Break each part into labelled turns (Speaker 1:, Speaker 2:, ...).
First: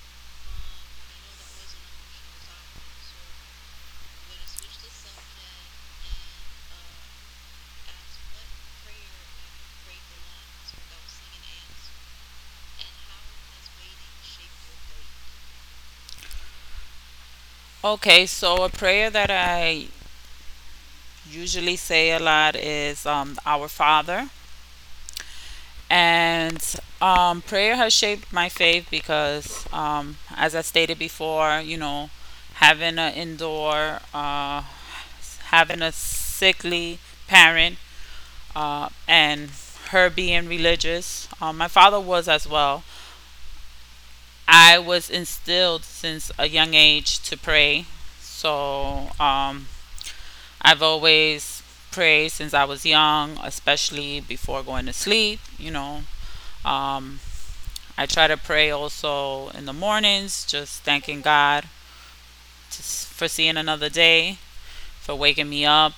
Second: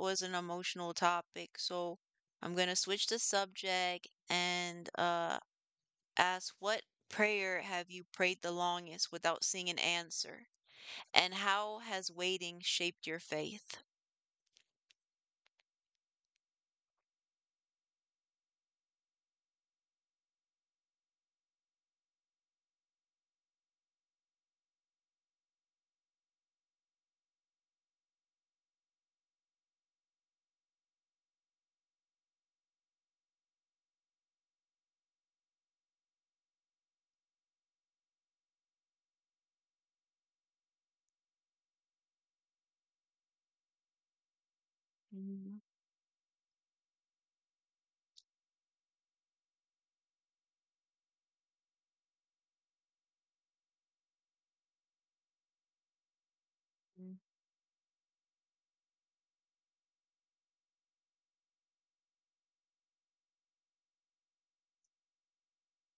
Speaker 1: was an emotional topic, so I'm gonna switch the subject and ask what prayer have you prayed the longest without seeing an answer? And how has waiting shaped your faith?
Speaker 2: Okay, so a prayer that I usually say a lot is Our Father. And prayer has shaped my faith because, as I stated before, you know, having an indoor, having a sickly parent, and her being religious, my father was as well. I was
Speaker 1: Mhm.
Speaker 2: instilled since a young age to pray. So, I've always prayed since I was young, especially before going to sleep, you know. Um, I try to pray also in the mornings, just thanking God for seeing another day, for waking me up.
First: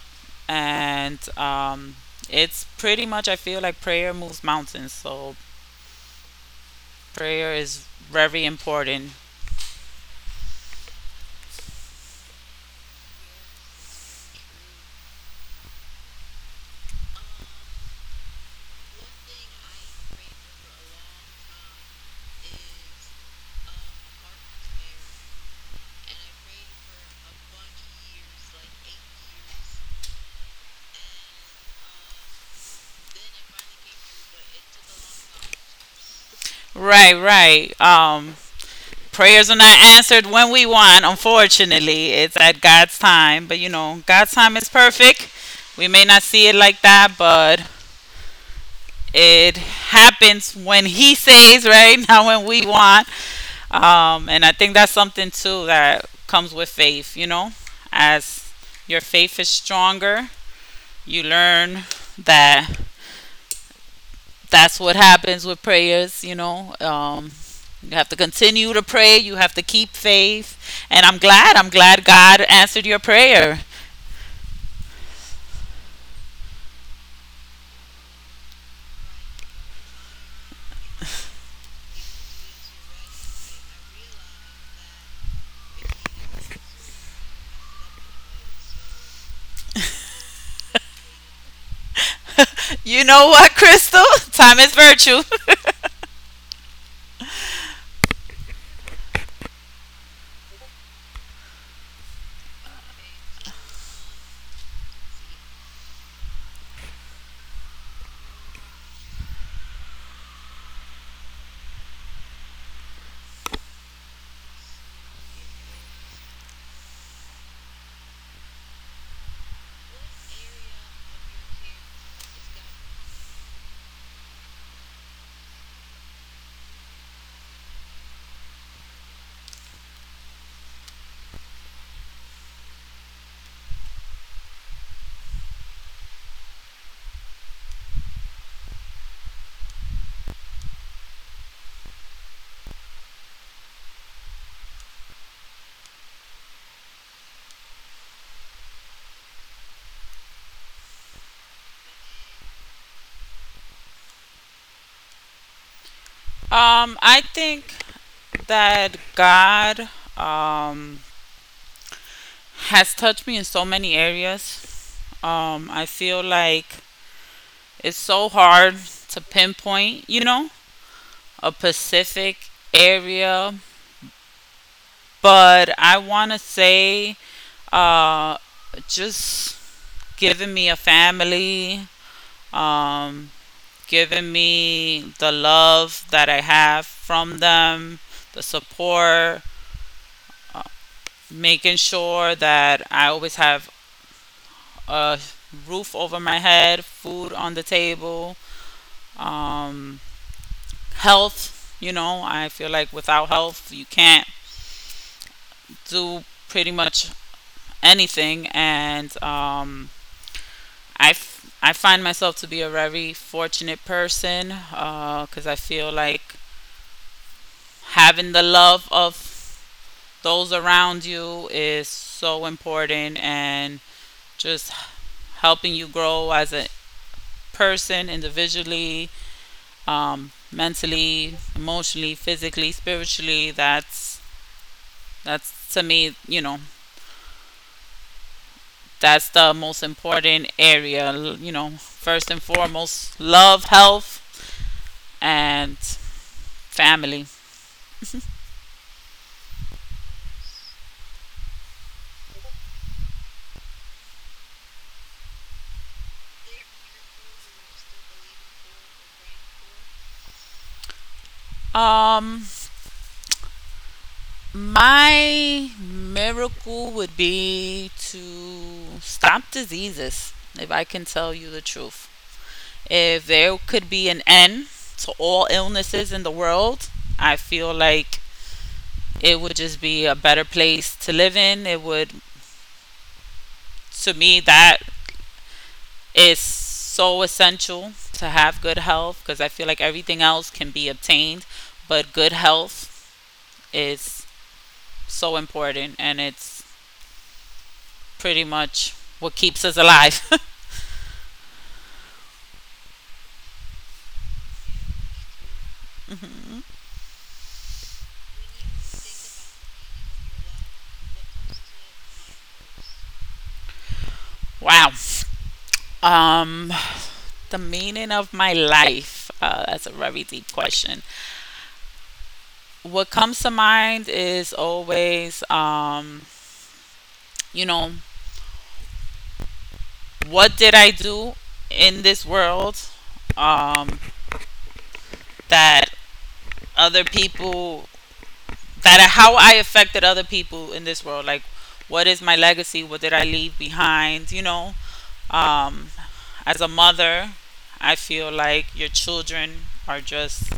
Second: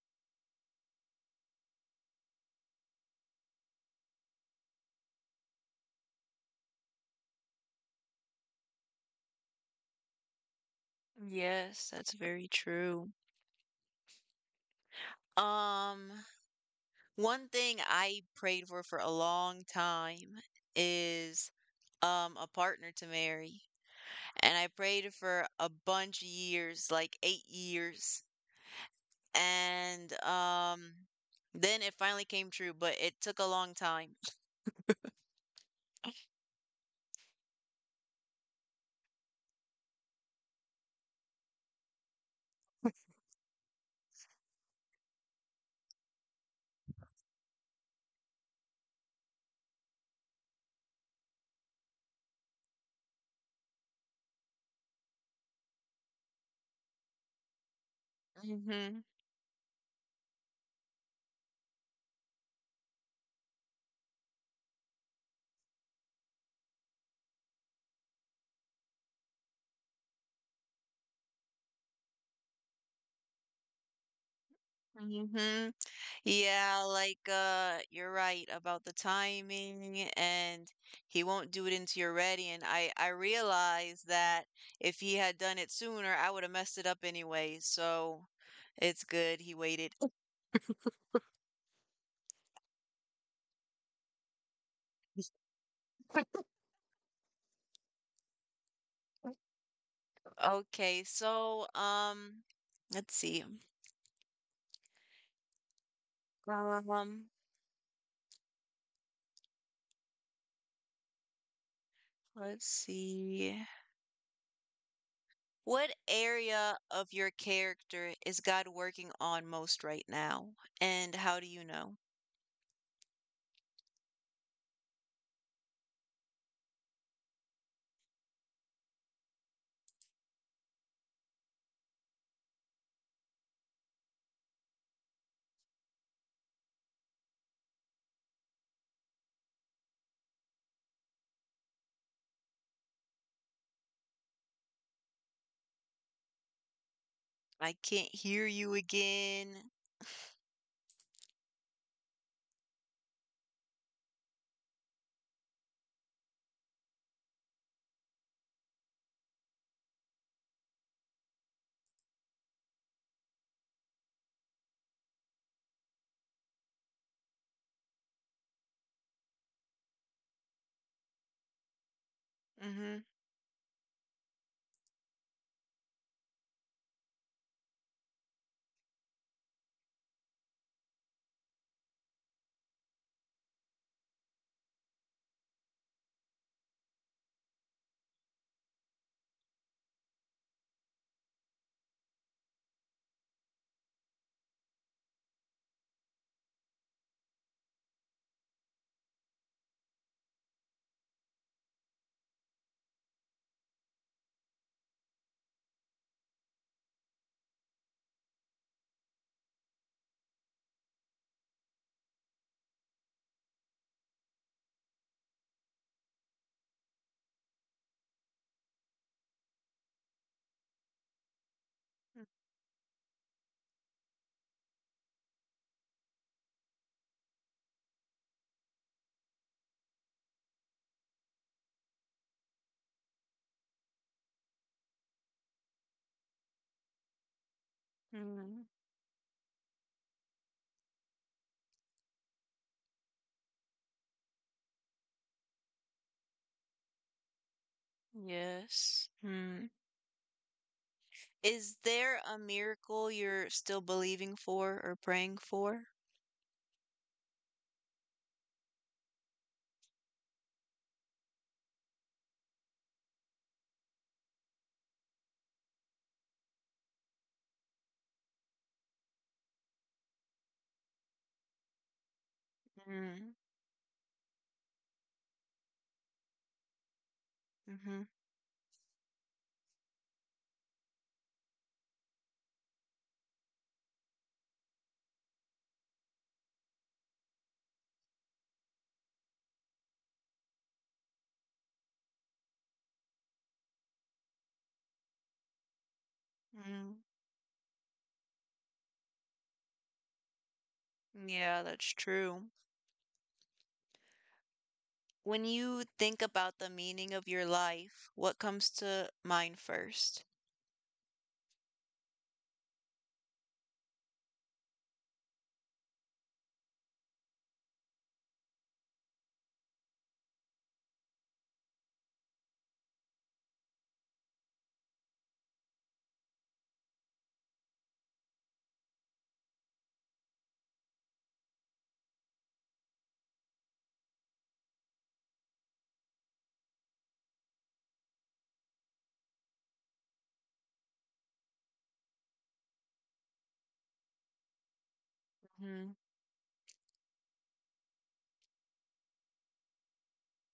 Speaker 2: And it's pretty much, I feel like prayer moves mountains. So prayer is very important.
Speaker 1: Yes, that's very true. Um, One thing I prayed for a long time is, a partner to marry, and I prayed for a bunch of years, like 8 years, and, then it finally came true, but it took a long time.
Speaker 2: Right, right. Prayers are not answered when we want, unfortunately. It's at God's time. But you know, God's time is perfect. We may not see it like that, but it happens when He says, right? Not when we want. And I think that's something too that comes with faith, you know? As your
Speaker 1: Mhm,
Speaker 2: faith is stronger, you learn that that's what happens with prayers, you know. You have to continue to pray. You have to keep faith. And I'm glad. I'm glad God answered your prayer.
Speaker 1: mhm. Yeah, like you're right about the timing, and he won't do it until you're ready, and I realize that if he had done it sooner, I would have messed it up anyway. So it's good he waited.
Speaker 2: You know what, Crystal? Time is virtue.
Speaker 1: Okay, so let's see. Um let's see. What area of your character is God working on most right now? And how do you know? I can't hear you again.
Speaker 2: I think that God um, has touched me in so many areas. I feel like it's so hard to pinpoint, you know, a specific
Speaker 1: Mhm,
Speaker 2: area, but I want to say uh, just giving me a family, um, giving me the love that I have from them, the support, making sure that I always have a roof over my head, food on the table, um, health. You know, I feel like without health, you can't do pretty much anything. And I find myself to be a very fortunate person because I feel like having the love of those around you is so important and just helping you grow as a person individually, mentally, emotionally, physically, spiritually. That's to me, you know,
Speaker 1: mhm,
Speaker 2: that's the most important area. You know, first and foremost, love, health, and family.
Speaker 1: yes. Hmm. Is there a miracle you're still believing for or praying for?
Speaker 2: Um, my miracle would be to stop diseases, if I can tell you the truth. If
Speaker 1: Mm,
Speaker 2: there could be an end to all illnesses in the world, I feel
Speaker 1: mhm,
Speaker 2: like it would just be a better place to live in. It would, to me, that is so essential to have good health because I feel like everything else can be obtained, but good health is so important and it's
Speaker 1: mm.
Speaker 2: pretty much what keeps us alive.
Speaker 1: Yeah, that's true. When you think about the meaning of your life, what comes to mind first?
Speaker 2: Wow. Um, the meaning of my life. That's a very deep question. What comes to mind is always, you know, what did I do in this world um, that other people that how I affected other people in this world. Like, what is my legacy? What did I leave behind? You know, um,
Speaker 1: Mhm,
Speaker 2: as a mother, I feel like your children are just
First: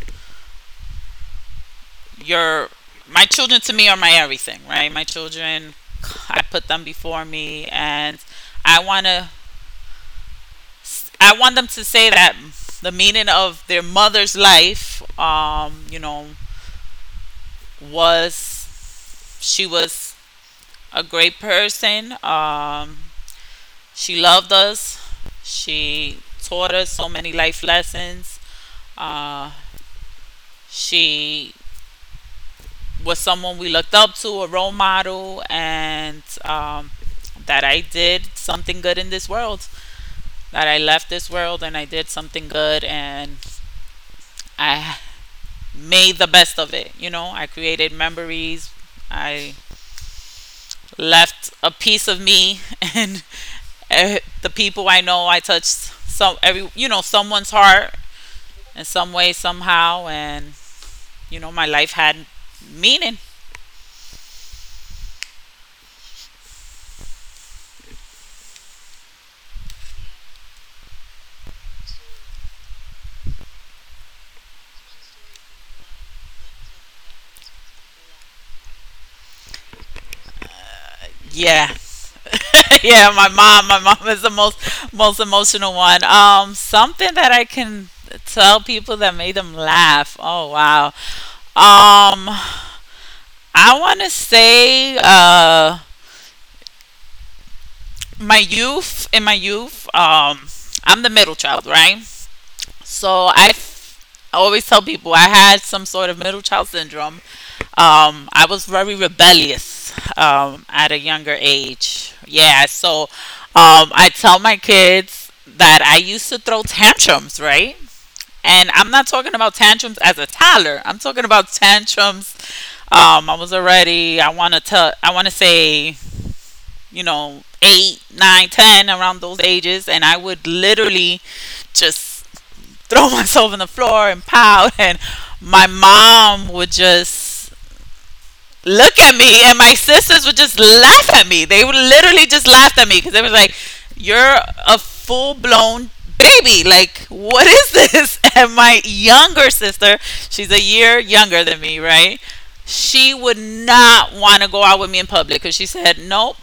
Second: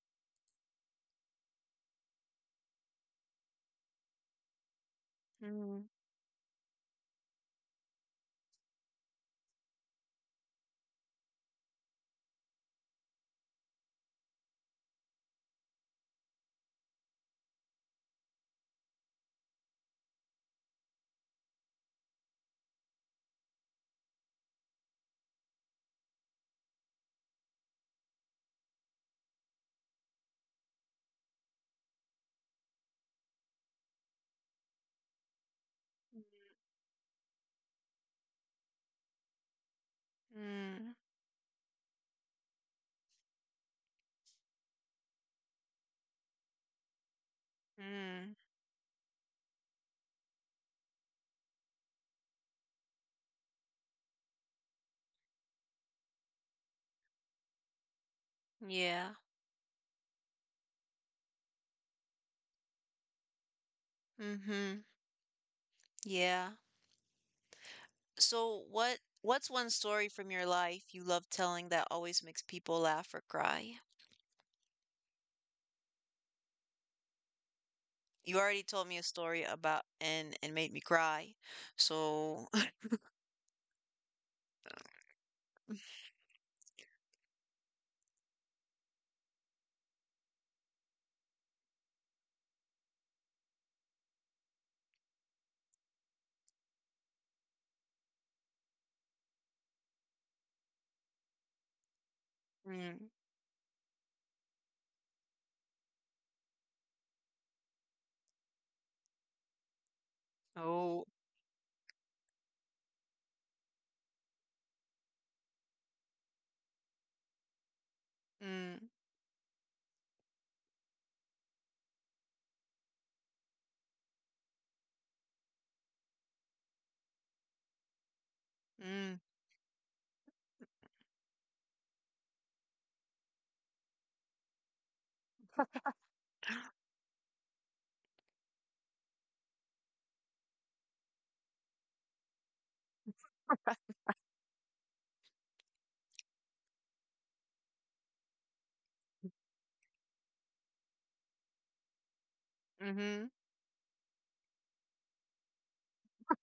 Speaker 2: your. My children to me are my everything, right? My children,
Speaker 1: mm,
Speaker 2: I put them before me, and I wanna, I want them to say that the meaning of their mother's life, you know, was she was a great person. She loved us. She taught us so many life lessons. Uh, she was someone we looked up to, a role model, and that I did something good in this world. That I
Speaker 1: mm,
Speaker 2: left this world and I did something good and I made the best of it. You know, I created
Speaker 1: mm.
Speaker 2: memories. I left a piece of me and the people, I know I touched some every you know someone's heart in
Speaker 1: Yeah,
Speaker 2: some way, somehow, and you know, my life had meaning.
Speaker 1: mhm, yeah. So what's one story from your life you love telling that always makes people laugh or cry? You already told me a story about and made me cry.
Speaker 2: Yeah.
Speaker 1: So
Speaker 2: Yeah, my mom. My mom is the most emotional one. Something that I can tell people that made them laugh. Oh wow. Um, I want to say my youth. In my youth, I'm the middle child, right?
Speaker 1: Mm.
Speaker 2: So I f- I always tell people I had some sort of middle child syndrome. I was very rebellious at a
Speaker 1: Oh.
Speaker 2: younger age. Yeah, so I tell my kids that I used to throw tantrums, right? And
Speaker 1: Mm.
Speaker 2: I'm not talking about tantrums as a toddler. I'm talking about tantrums. I was already I want to say, you know, eight, nine, ten around
Speaker 1: Mm.
Speaker 2: those ages, and I would literally just throw myself on the floor and pout. And my mom would just look at me, and my sisters would just laugh at me. They would literally just laugh at me because they were like, "You're a full blown." Baby, like, what is this? And my younger sister, she's a year younger than me, right? She
Speaker 1: Mm-hmm.
Speaker 2: would not want to go out with me in public because she said, nope,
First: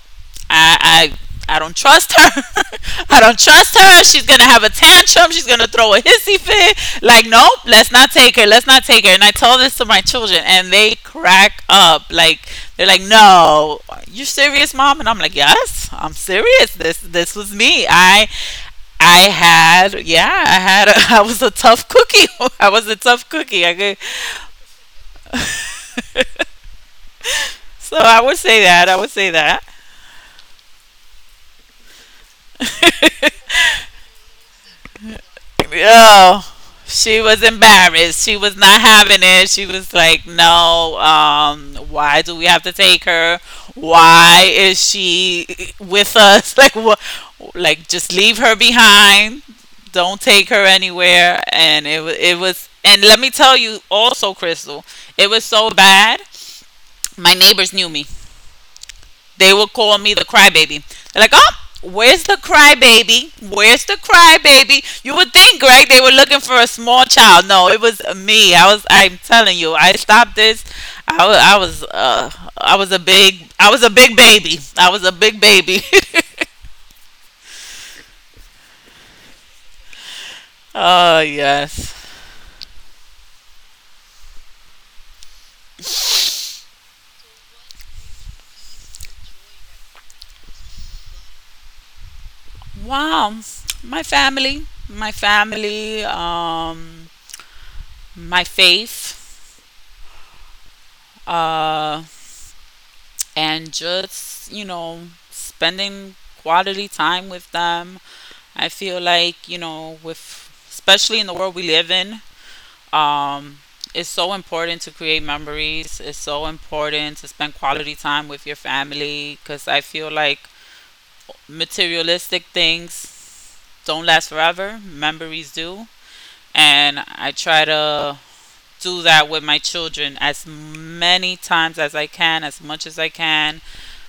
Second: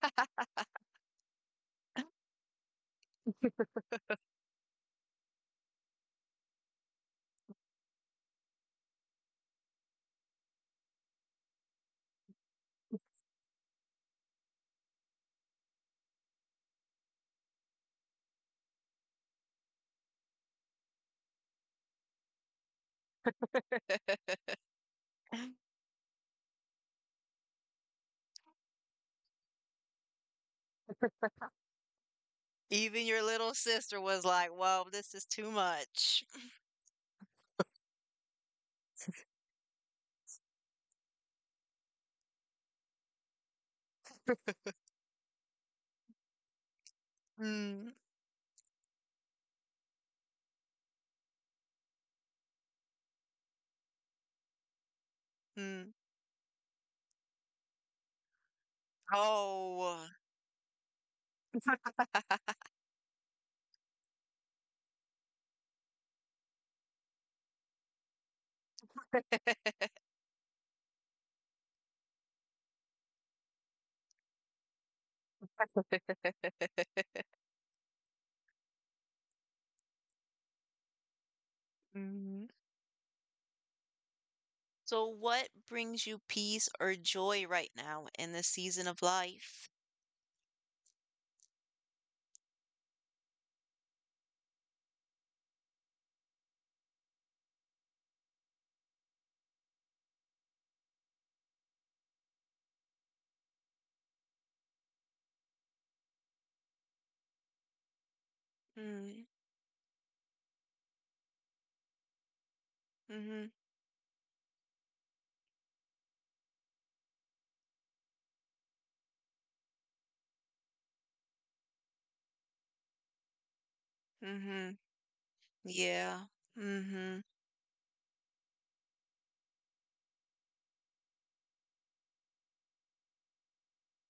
Speaker 2: I don't trust her. I don't trust her. She's gonna have a tantrum. She's gonna throw a hissy fit. Like, nope, let's not take her. Let's not take her. And I tell this to my children, and they crack up. Like, they're like, "No, you're serious, mom." And I'm like, "Yes, I'm serious. This was me. I had, yeah, I had, a, I was a tough cookie. I was a tough cookie. I could, so I would say that. I would say that.
Speaker 1: Even your little sister was like, "Whoa, this is too much."
Speaker 2: Oh, she was embarrassed. She was not having it. She was like, "No, why do we have to take her? Why is she with us? Like, what? Like,
Speaker 1: Mm.
Speaker 2: just leave her behind. Don't take her anywhere." It was. And let me tell you, also, Crystal, it was so
Speaker 1: Mm.
Speaker 2: bad. My neighbors knew me. They would call
Speaker 1: Oh.
Speaker 2: me the crybaby. They're like, oh, where's the crybaby? Where's the crybaby? You would think, Greg, they were looking for a small child. No, it was me. I was. I'm telling you, I stopped this. I was. I was. I was a big baby. I was a big baby. Oh yes.
Speaker 1: Mm. So what brings you peace or joy right now in this season of life?
Speaker 2: Wow. My family. My family. My faith. Uh. And just, you know, spending quality time with them. I feel
Speaker 1: Mm.
Speaker 2: like, you know, with, especially in the world we live in,
Speaker 1: Mm-hmm.
Speaker 2: um, it's so important to create memories. It's so important to spend quality time with your family because I feel like materialistic things don't last
Speaker 1: Mm-hmm.
Speaker 2: forever, memories do.
Speaker 1: Yeah.
Speaker 2: And
Speaker 1: Mm-hmm.
Speaker 2: I try to do that with my children as many times as I can, as much as I can.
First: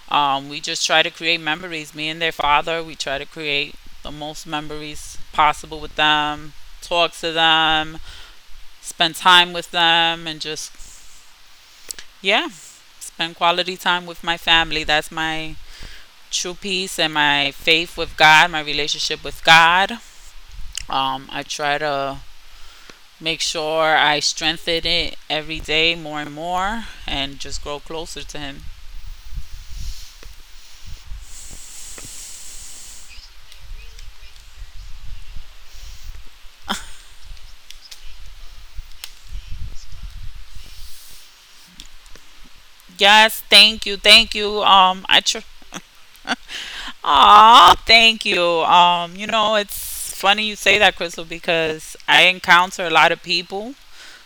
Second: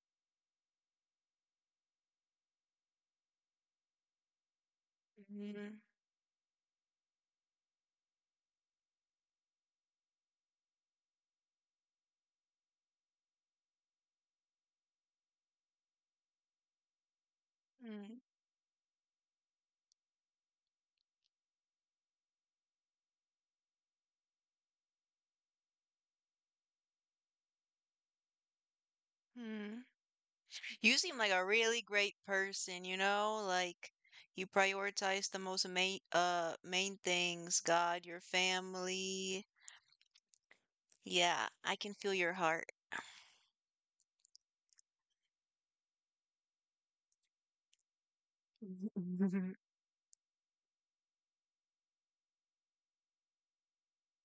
Speaker 2: We just try to create memories. Me and their father, we try to create the most memories
Speaker 1: Mm-hmm.
Speaker 2: possible with them, talk to them, spend time with them, and just, yeah, spend quality time with my family. That's my true peace and my faith with God, my relationship with God. I try to make sure I strengthen it every day more and more and just grow closer to him.
Speaker 1: Mm-hmm. You seem like a really great person, you know, like you prioritize the most main things, God, your family. Yeah, I can feel your heart.
Speaker 2: Yes, thank you, thank you. Aw, thank you. You know, it's funny you say that, Crystal, because I encounter a lot of people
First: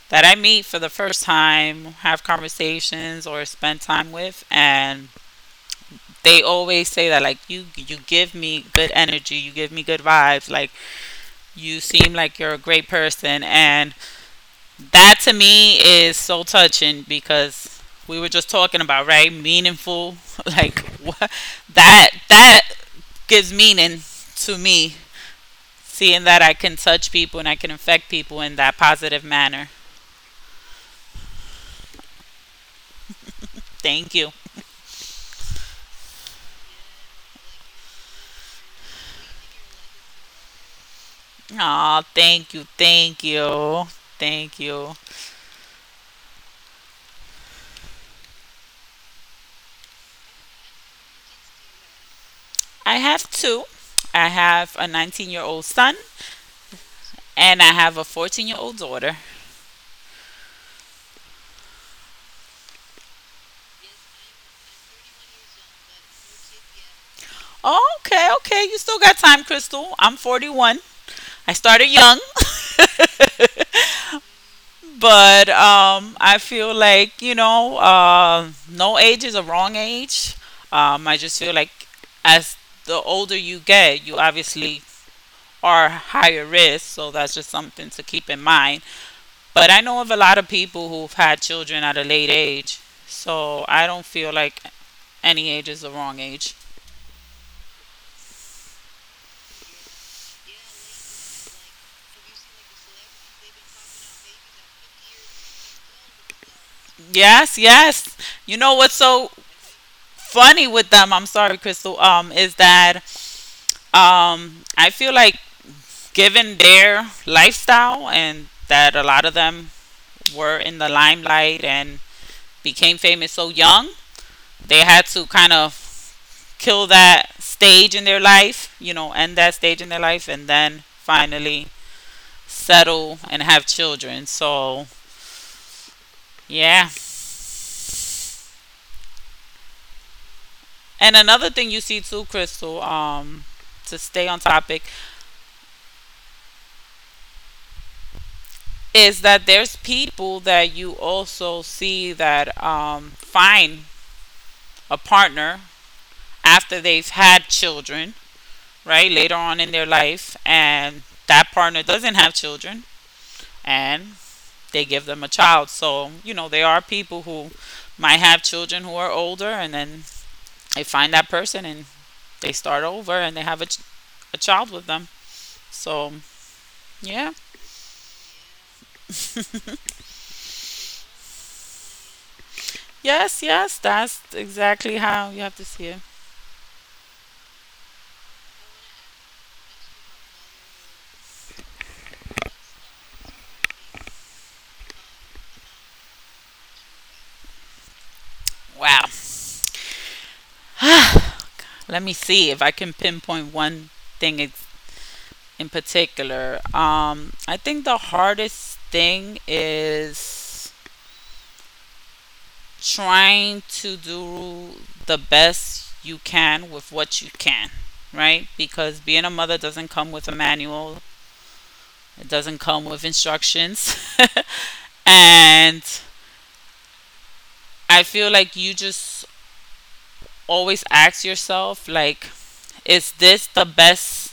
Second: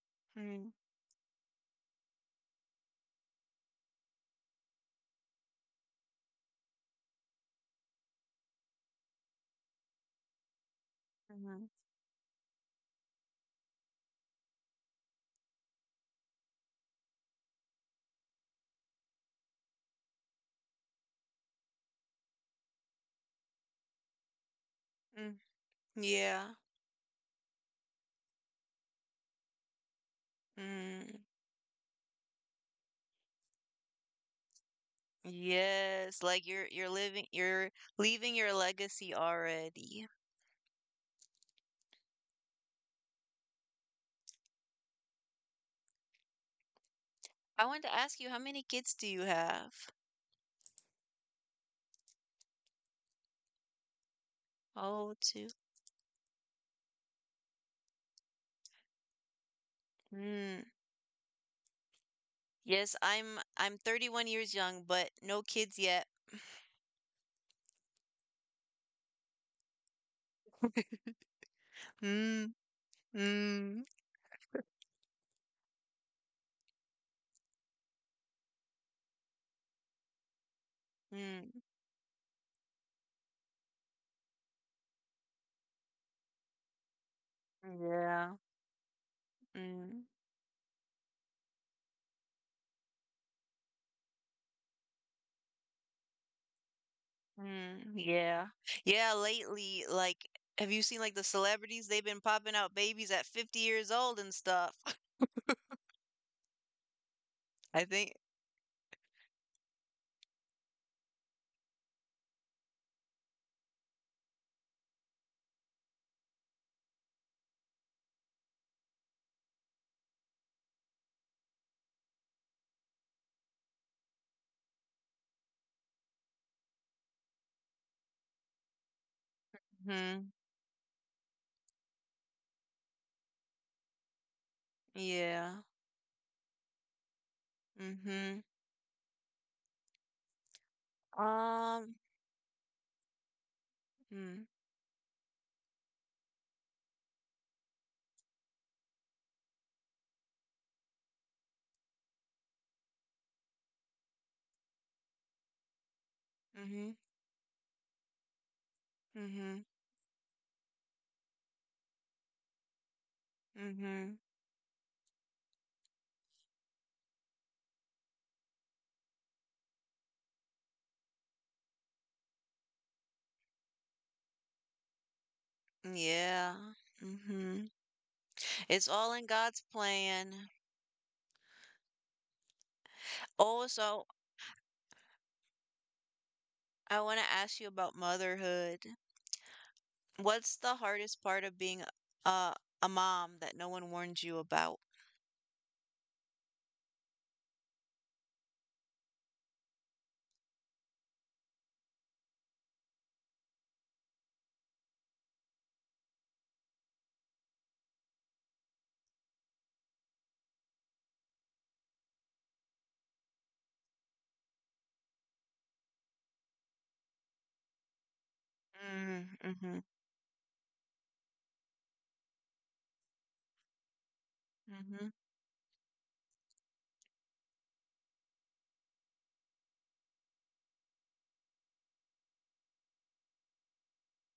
Speaker 2: that I meet
Speaker 1: Mm,
Speaker 2: for the first time, have conversations or spend time with, and they always say that like you give me good energy, you give me good vibes, like
Speaker 1: mhm,
Speaker 2: you seem like you're a great person and that to me is so touching because we were just talking about right meaningful like what that gives meaning to me,
Speaker 1: mm,
Speaker 2: seeing that
Speaker 1: yeah.
Speaker 2: I can touch people and I can affect people in that positive manner.
Speaker 1: Mm,
Speaker 2: Thank you.
Speaker 1: yes, like you're leaving your legacy already.
Speaker 2: Oh, thank you, thank you, thank you.
Speaker 1: I wanted to ask you, how many kids do you have?
Speaker 2: I have two. I have a
Speaker 1: Oh,
Speaker 2: 19-year-old year
Speaker 1: two.
Speaker 2: old son and I have a 14-year-old year old daughter.
Speaker 1: Mm. Yes, I'm 31 years young, but no kids yet.
Speaker 2: Oh, okay, okay, you still got time, Crystal. I'm 41. I started young.
Speaker 1: Mm, mm.
Speaker 2: But I feel like, you know, no age is a wrong age. I just
Speaker 1: Mm,
Speaker 2: feel like as the older you get, you obviously are higher risk. So that's just something to keep
Speaker 1: yeah.
Speaker 2: in mind. But I know
Speaker 1: Mm,
Speaker 2: of a lot of people who've had children at a late age. So I don't feel like any age is the wrong age.
Speaker 1: mm, yeah. Yeah, lately, like, have you seen like the celebrities? They've been popping out babies at 50 years old and stuff.
Speaker 2: Yes,
Speaker 1: I think.
Speaker 2: yes. You know what's so funny with them? I'm sorry, Crystal. Is that I feel like given their lifestyle and that a lot of them were in the limelight and became famous so young, they had to kind of kill that stage in their life, you know, end that stage in their life
Speaker 1: Hmm.
Speaker 2: and then finally settle and have children. So,
Speaker 1: Yeah.
Speaker 2: yeah.
Speaker 1: Mm-hmm.
Speaker 2: And another thing you
Speaker 1: Um.
Speaker 2: see too, Crystal, to stay on
Speaker 1: Mm,
Speaker 2: topic is that there's people that you also see that find a partner after
Speaker 1: mm-hmm.
Speaker 2: they've had children, right? Later
Speaker 1: Mm-hmm.
Speaker 2: on in their life, and that partner doesn't have children
Speaker 1: Mm-hmm.
Speaker 2: and they give them a child. So, you know, there are people who might have children who are older and then they find that person and they start over and they have a child with them. So,
Speaker 1: Yeah.
Speaker 2: yeah.
Speaker 1: Mm-hmm. It's all in God's plan.
Speaker 2: Yes,
Speaker 1: Oh,
Speaker 2: yes,
Speaker 1: so
Speaker 2: that's exactly how you have to see it.
Speaker 1: I want to ask you about motherhood. What's the hardest part of being a a mom that no one warned you about?
Speaker 2: Wow. Let me see if I can pinpoint one thing in particular. I think the hardest thing is trying to do the best you can with what you can, right? Because
Speaker 1: Mm,
Speaker 2: being a mother
Speaker 1: mhm,
Speaker 2: doesn't come with a manual, it doesn't come with instructions.
Speaker 1: mhm,
Speaker 2: And I feel like you just always ask yourself, like, is this the best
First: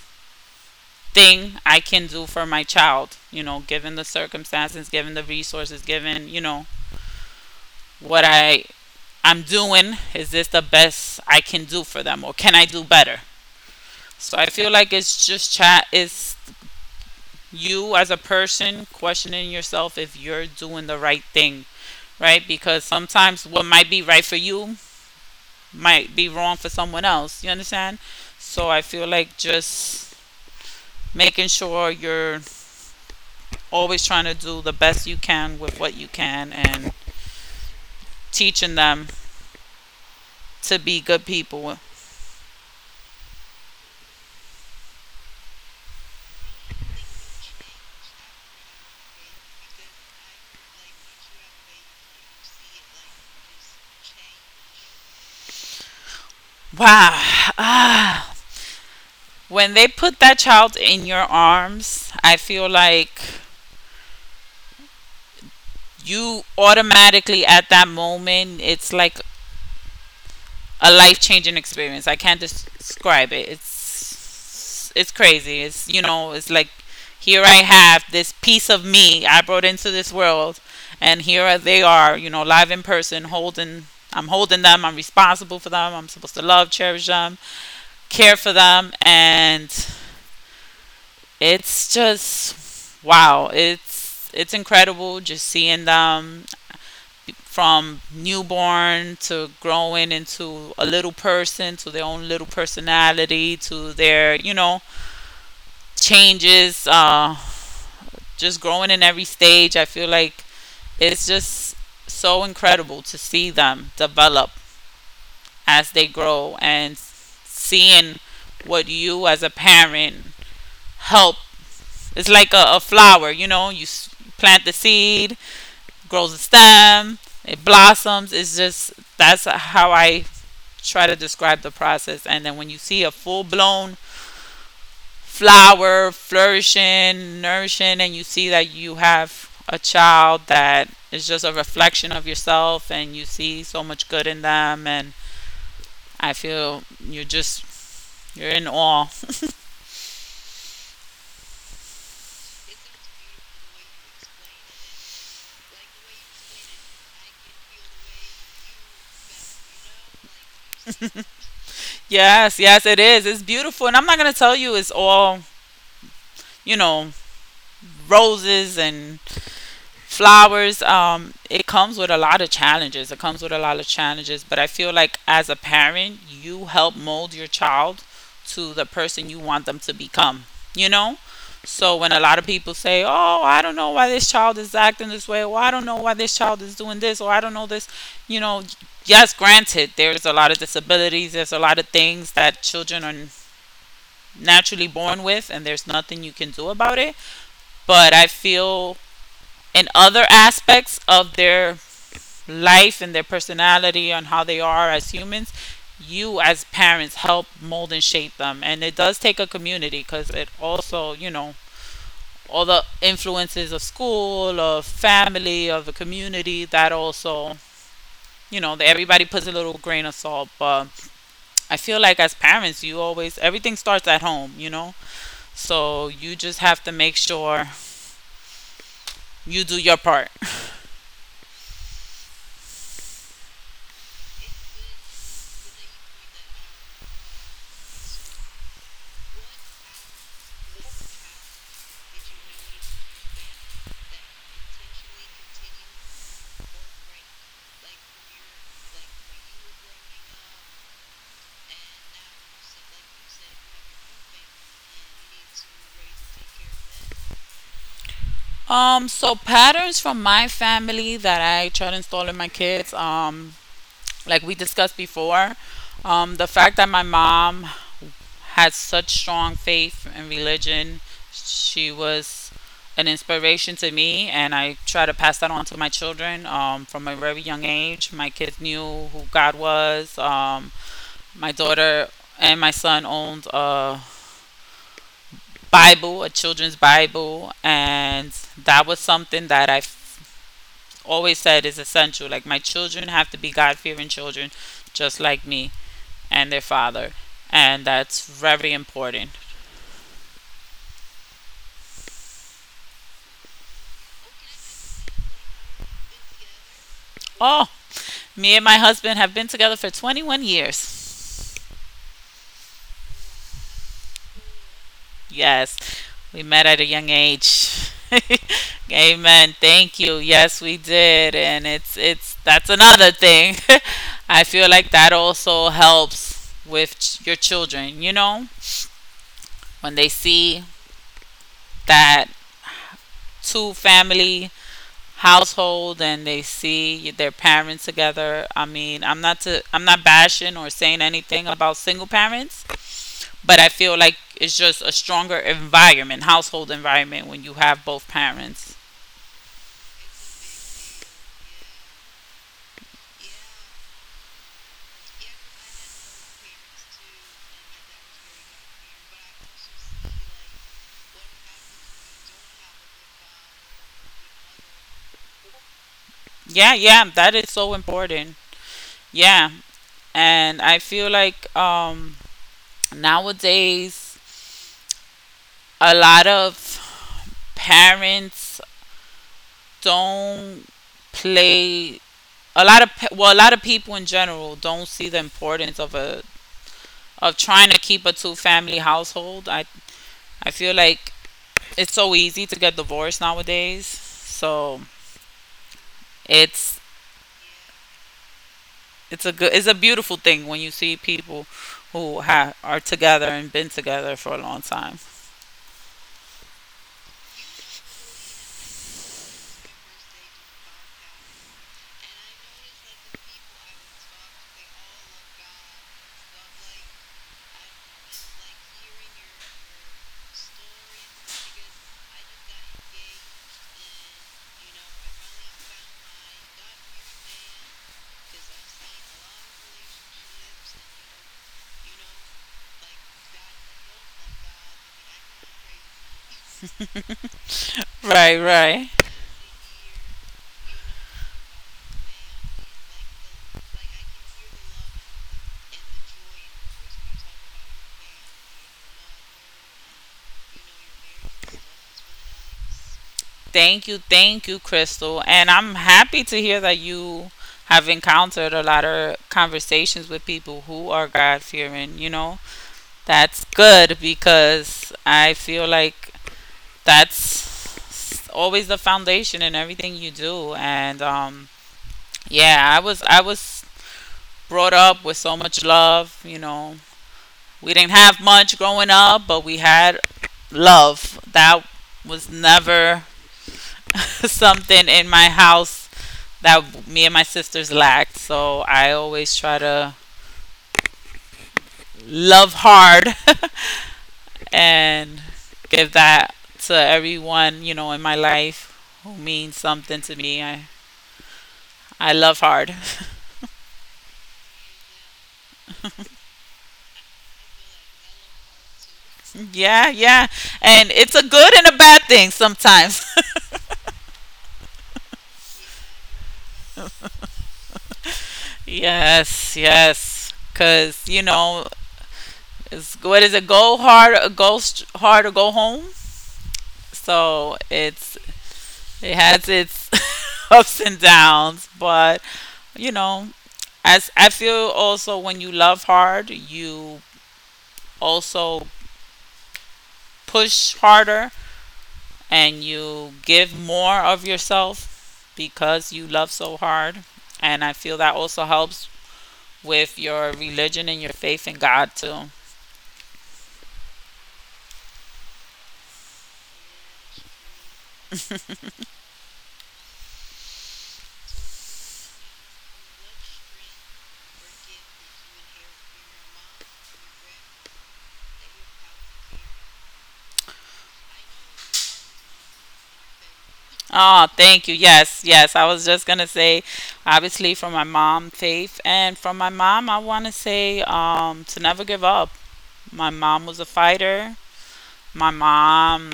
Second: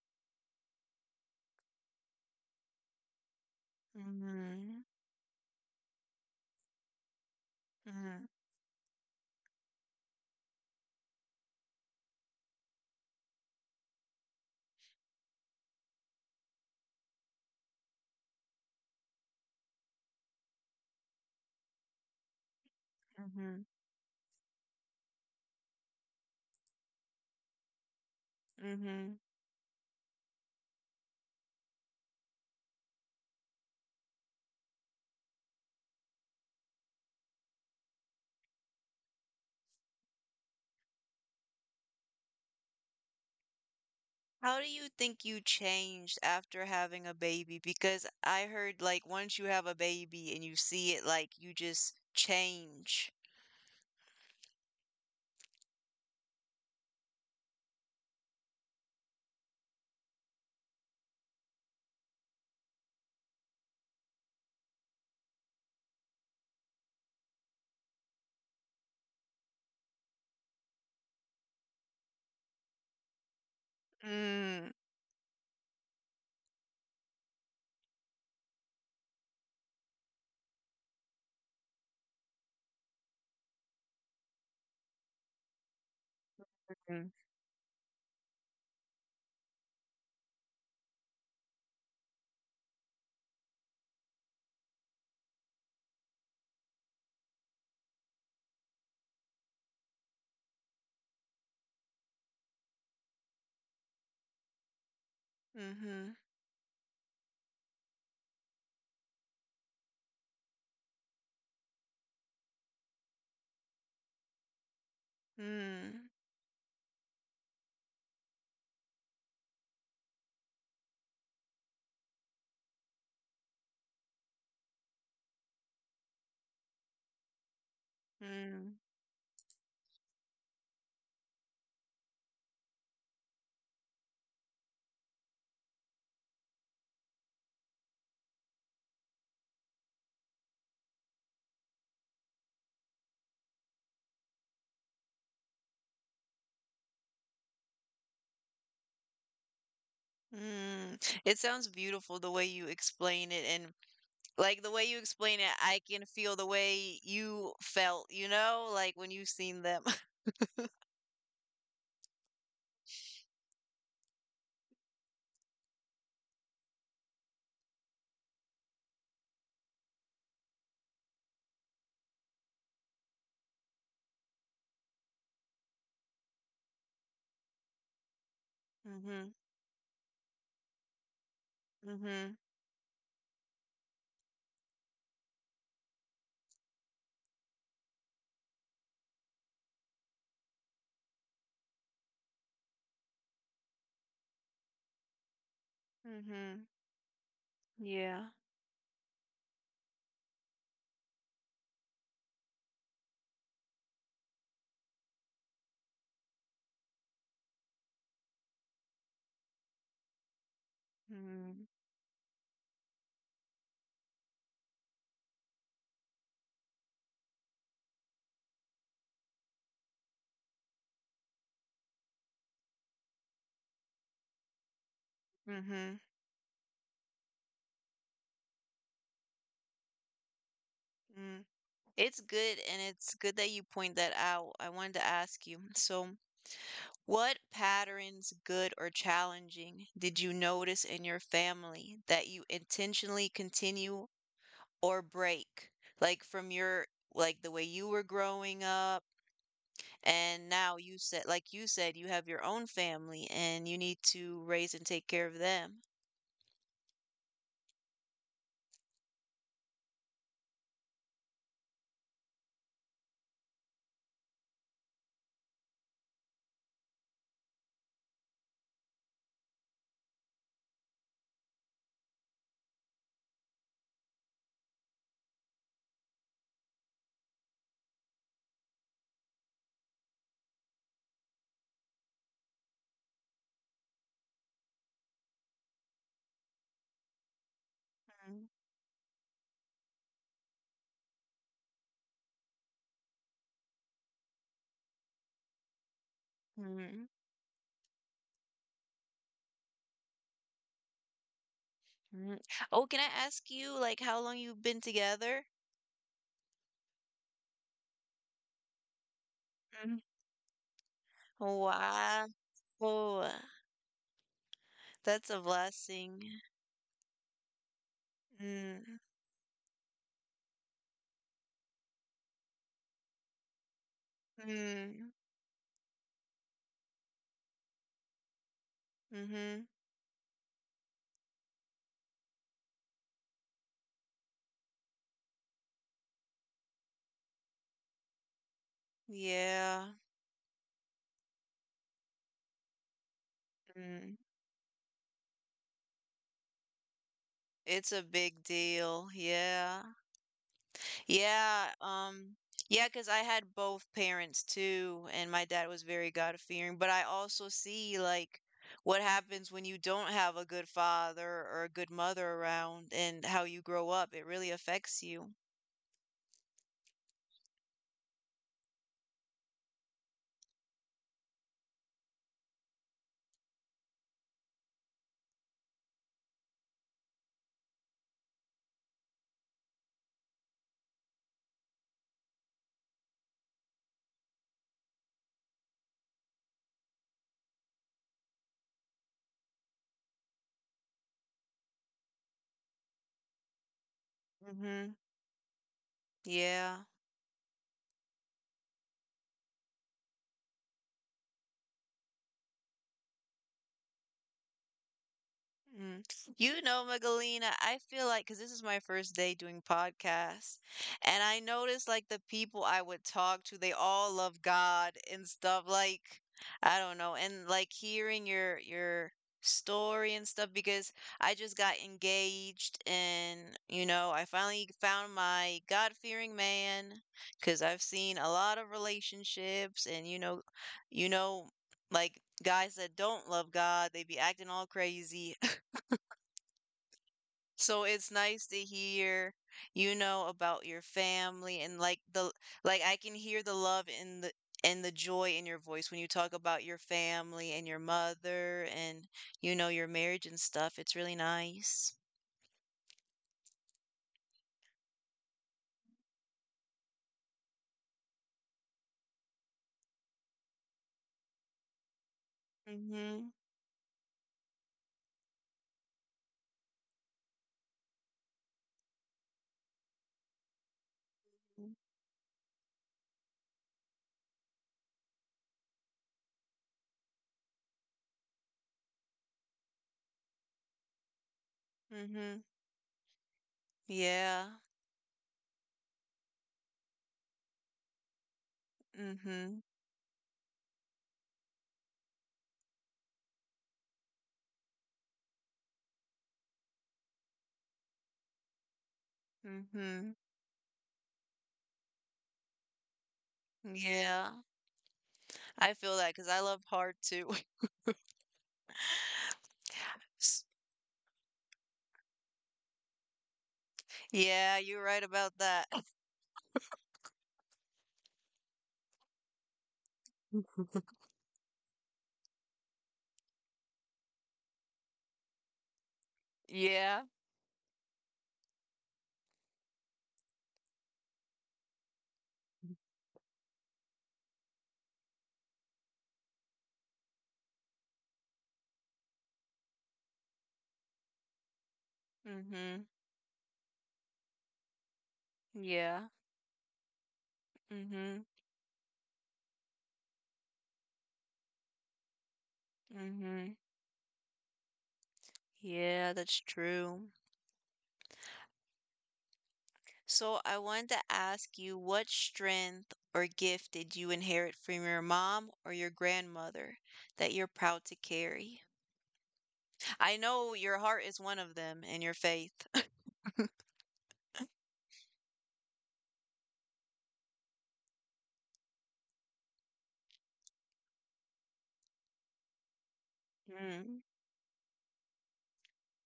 Speaker 2: thing I can do for my child? You know, given the
Speaker 1: mhm,
Speaker 2: circumstances, given the resources, given, you know, what
Speaker 1: mhm,
Speaker 2: I I'm doing, is this the best I can do for them, or can I do better? So I feel like it's just chat is you as a person questioning yourself if you're doing the right thing, right? Because sometimes what
Speaker 1: mhm,
Speaker 2: might be right for you might be wrong for someone else. You understand? So I feel
Speaker 1: mhm.
Speaker 2: like just making sure you're always trying to do the best you can with what you can and teaching them to be good people.
Speaker 1: How do you think you changed after having a baby? Because I heard, like, once you have a baby and you see it, like, you just change.
Speaker 2: Wow. Ah, when they put that child in your arms, I feel like you automatically at that moment, it's like a life changing experience. I can't describe it.
Speaker 1: Mm,
Speaker 2: It's crazy. It's, you know, it's like here I have this piece of me I brought into this world, and here they are, you know, live in person, holding. I'm holding them. I'm responsible for them. I'm supposed to love, cherish
Speaker 1: mm,
Speaker 2: them, care for them, and it's just wow, it's incredible just seeing them from newborn to growing into a little person to their own little personality to their, you know,
Speaker 1: mhm,
Speaker 2: changes, just growing in every stage. I feel like it's just so incredible to see them develop as they
Speaker 1: mm,
Speaker 2: grow and seeing what you as a parent help. It's like a flower, you know, you plant the seed, grows a stem, it blossoms. It's
Speaker 1: mm,
Speaker 2: just, that's how I try to describe the process. And then when you see a full blown flower flourishing, nourishing, and you see that you have a child that is just a reflection of yourself and you see so much good in them, and I feel you're just you're in awe.
Speaker 1: mm. It sounds beautiful the way you explain it, and like the way you explain it, I can feel the way you felt, you know, like when you seen them.
Speaker 2: Yes, yes it is. It's beautiful, and I'm not gonna tell you it's all, you know, roses and flowers. It comes with a lot of challenges, it comes with a lot of challenges, but I feel like as a parent you help mold your child to the person
Speaker 1: Mm-hmm.
Speaker 2: you want them to become, you know. So when a
Speaker 1: Mm-hmm.
Speaker 2: lot of people say, oh, I don't know why this child is acting this way, or I don't know why this child is doing this, or I don't know this, you know, yes, granted, there's a lot of disabilities, there's a lot of things that children are naturally born with and there's nothing you can
Speaker 1: Mm-hmm.
Speaker 2: do about it. But I
Speaker 1: Yeah.
Speaker 2: feel, and other aspects of their life and their personality and how they are as humans, you as parents help mold and shape them. And it does take a community, because it also, you know,
Speaker 1: Mm.
Speaker 2: all the influences of school, of family, of the community that also, you know, everybody puts a little grain of salt, but I feel like as parents, you always, everything starts at home, you know.
Speaker 1: Mhm.
Speaker 2: So you just have to make sure you do your part.
Speaker 1: Mm. It's good, and it's good that you point that out. I wanted to ask you. So, what patterns, good or challenging, did you notice in your family that you intentionally continue or break? Like from your like the way you were growing up, and now you said, like you said, you have your own family and you need to raise and take care of them.
Speaker 2: So patterns from my family that I try to install in my kids, like we discussed before, the fact that my mom had such strong faith in religion, she was an inspiration to me, and I try to pass that on to my children, from a very young age. My kids knew who God was. My daughter and my son owned a Bible, a children's Bible, and that was something that I always said is essential. Like my children have to be God fearing children, just like me and their
Speaker 1: Mm-hmm.
Speaker 2: father, and that's very important.
Speaker 1: Mm. Oh, can I ask you, like, how long you've been together?
Speaker 2: Oh, me and my husband have been together for
Speaker 1: Mm.
Speaker 2: 21 years.
Speaker 1: Wow. That's a
Speaker 2: Yes,
Speaker 1: blessing.
Speaker 2: we met at a young age.
Speaker 1: Mm.
Speaker 2: Amen. Thank you. Yes, we did, and it's that's another thing. I feel like that
Speaker 1: Mm.
Speaker 2: also helps with your children. You know,
Speaker 1: Mm-hmm.
Speaker 2: when they see that two family household and they see their parents together. I mean, I'm
Speaker 1: Yeah.
Speaker 2: not bashing or saying anything about single parents, but I feel like
Speaker 1: Mm.
Speaker 2: it's just a stronger environment, household environment, when you have
Speaker 1: It's a
Speaker 2: both
Speaker 1: big
Speaker 2: parents.
Speaker 1: deal. Yeah. Yeah. Yeah, because I had both parents too, and my dad was very God-fearing, but I also see, like, what happens when you don't have a good father or a good mother around and how you grow up. It really affects you.
Speaker 2: Yeah, yeah, that is so important. Yeah. And I feel like nowadays a lot of parents don't play, a lot of well, a lot of people in general don't see the importance of a, of trying to keep a two family household. I feel like it's so easy to get divorced nowadays. So
Speaker 1: Hmm. Yeah.
Speaker 2: it's it's a good, it's a beautiful thing when you see people who are together and been together for a long time.
Speaker 1: Mm. You know, Magdalena, I feel like because this is my first day doing podcasts, and I noticed, like, the people I would talk to, they all love God and stuff. Like, I don't know, and like hearing your story and stuff, because I just got engaged, and you know, I finally found my God-fearing man, because I've seen a lot of relationships, and you know, like guys that don't love God, they be acting all crazy. So it's
Speaker 2: Right,
Speaker 1: nice to
Speaker 2: right.
Speaker 1: hear, you know, about your family and like the I can hear the love and the joy in your voice when you talk about your family and your mother and you know your marriage and stuff. It's really nice.
Speaker 2: Thank you, Crystal. And I'm happy to hear that you have encountered a lot of conversations with people who are God fearing, you know?
Speaker 1: Mhm.
Speaker 2: That's good, because I feel like that's always the foundation in everything you do, and yeah, I was brought up with so much love, you know. We didn't have much growing up, but we had love that was
Speaker 1: Mhm.
Speaker 2: never
Speaker 1: Yeah.
Speaker 2: something in my house that me and my sisters lacked. So I always try
Speaker 1: Mhm.
Speaker 2: to love hard and give that to everyone, you know, in my life who means something
Speaker 1: Mhm.
Speaker 2: to me. I love hard.
Speaker 1: Yeah. I feel that, because I love hard too.
Speaker 2: Yeah, yeah.
Speaker 1: S-
Speaker 2: And it's a good and a bad thing sometimes.
Speaker 1: Yeah, you're right about that.
Speaker 2: Yes, yes. Because, you know, it's, what is it? Go hard, or hard or go home.
Speaker 1: Yeah.
Speaker 2: So it's, it has its ups and downs, but, you know, as I feel also when you love hard, you also push harder and
Speaker 1: Mhm.
Speaker 2: you give more of yourself because you
Speaker 1: Yeah.
Speaker 2: love so hard. And I feel that
Speaker 1: Mhm.
Speaker 2: also helps with your religion and your faith in God too.
Speaker 1: Mhm. Yeah, that's true. So I wanted to ask you, what strength or gift did you inherit from your mom or your grandmother that you're proud to carry? I know your heart is one of them, and your faith.
Speaker 2: Oh, thank you. Yes, yes. I was just gonna say, obviously, from my mom, faith, and from my mom, I want to say, to never give up. My mom was a
Speaker 1: Mm,
Speaker 2: fighter. My mom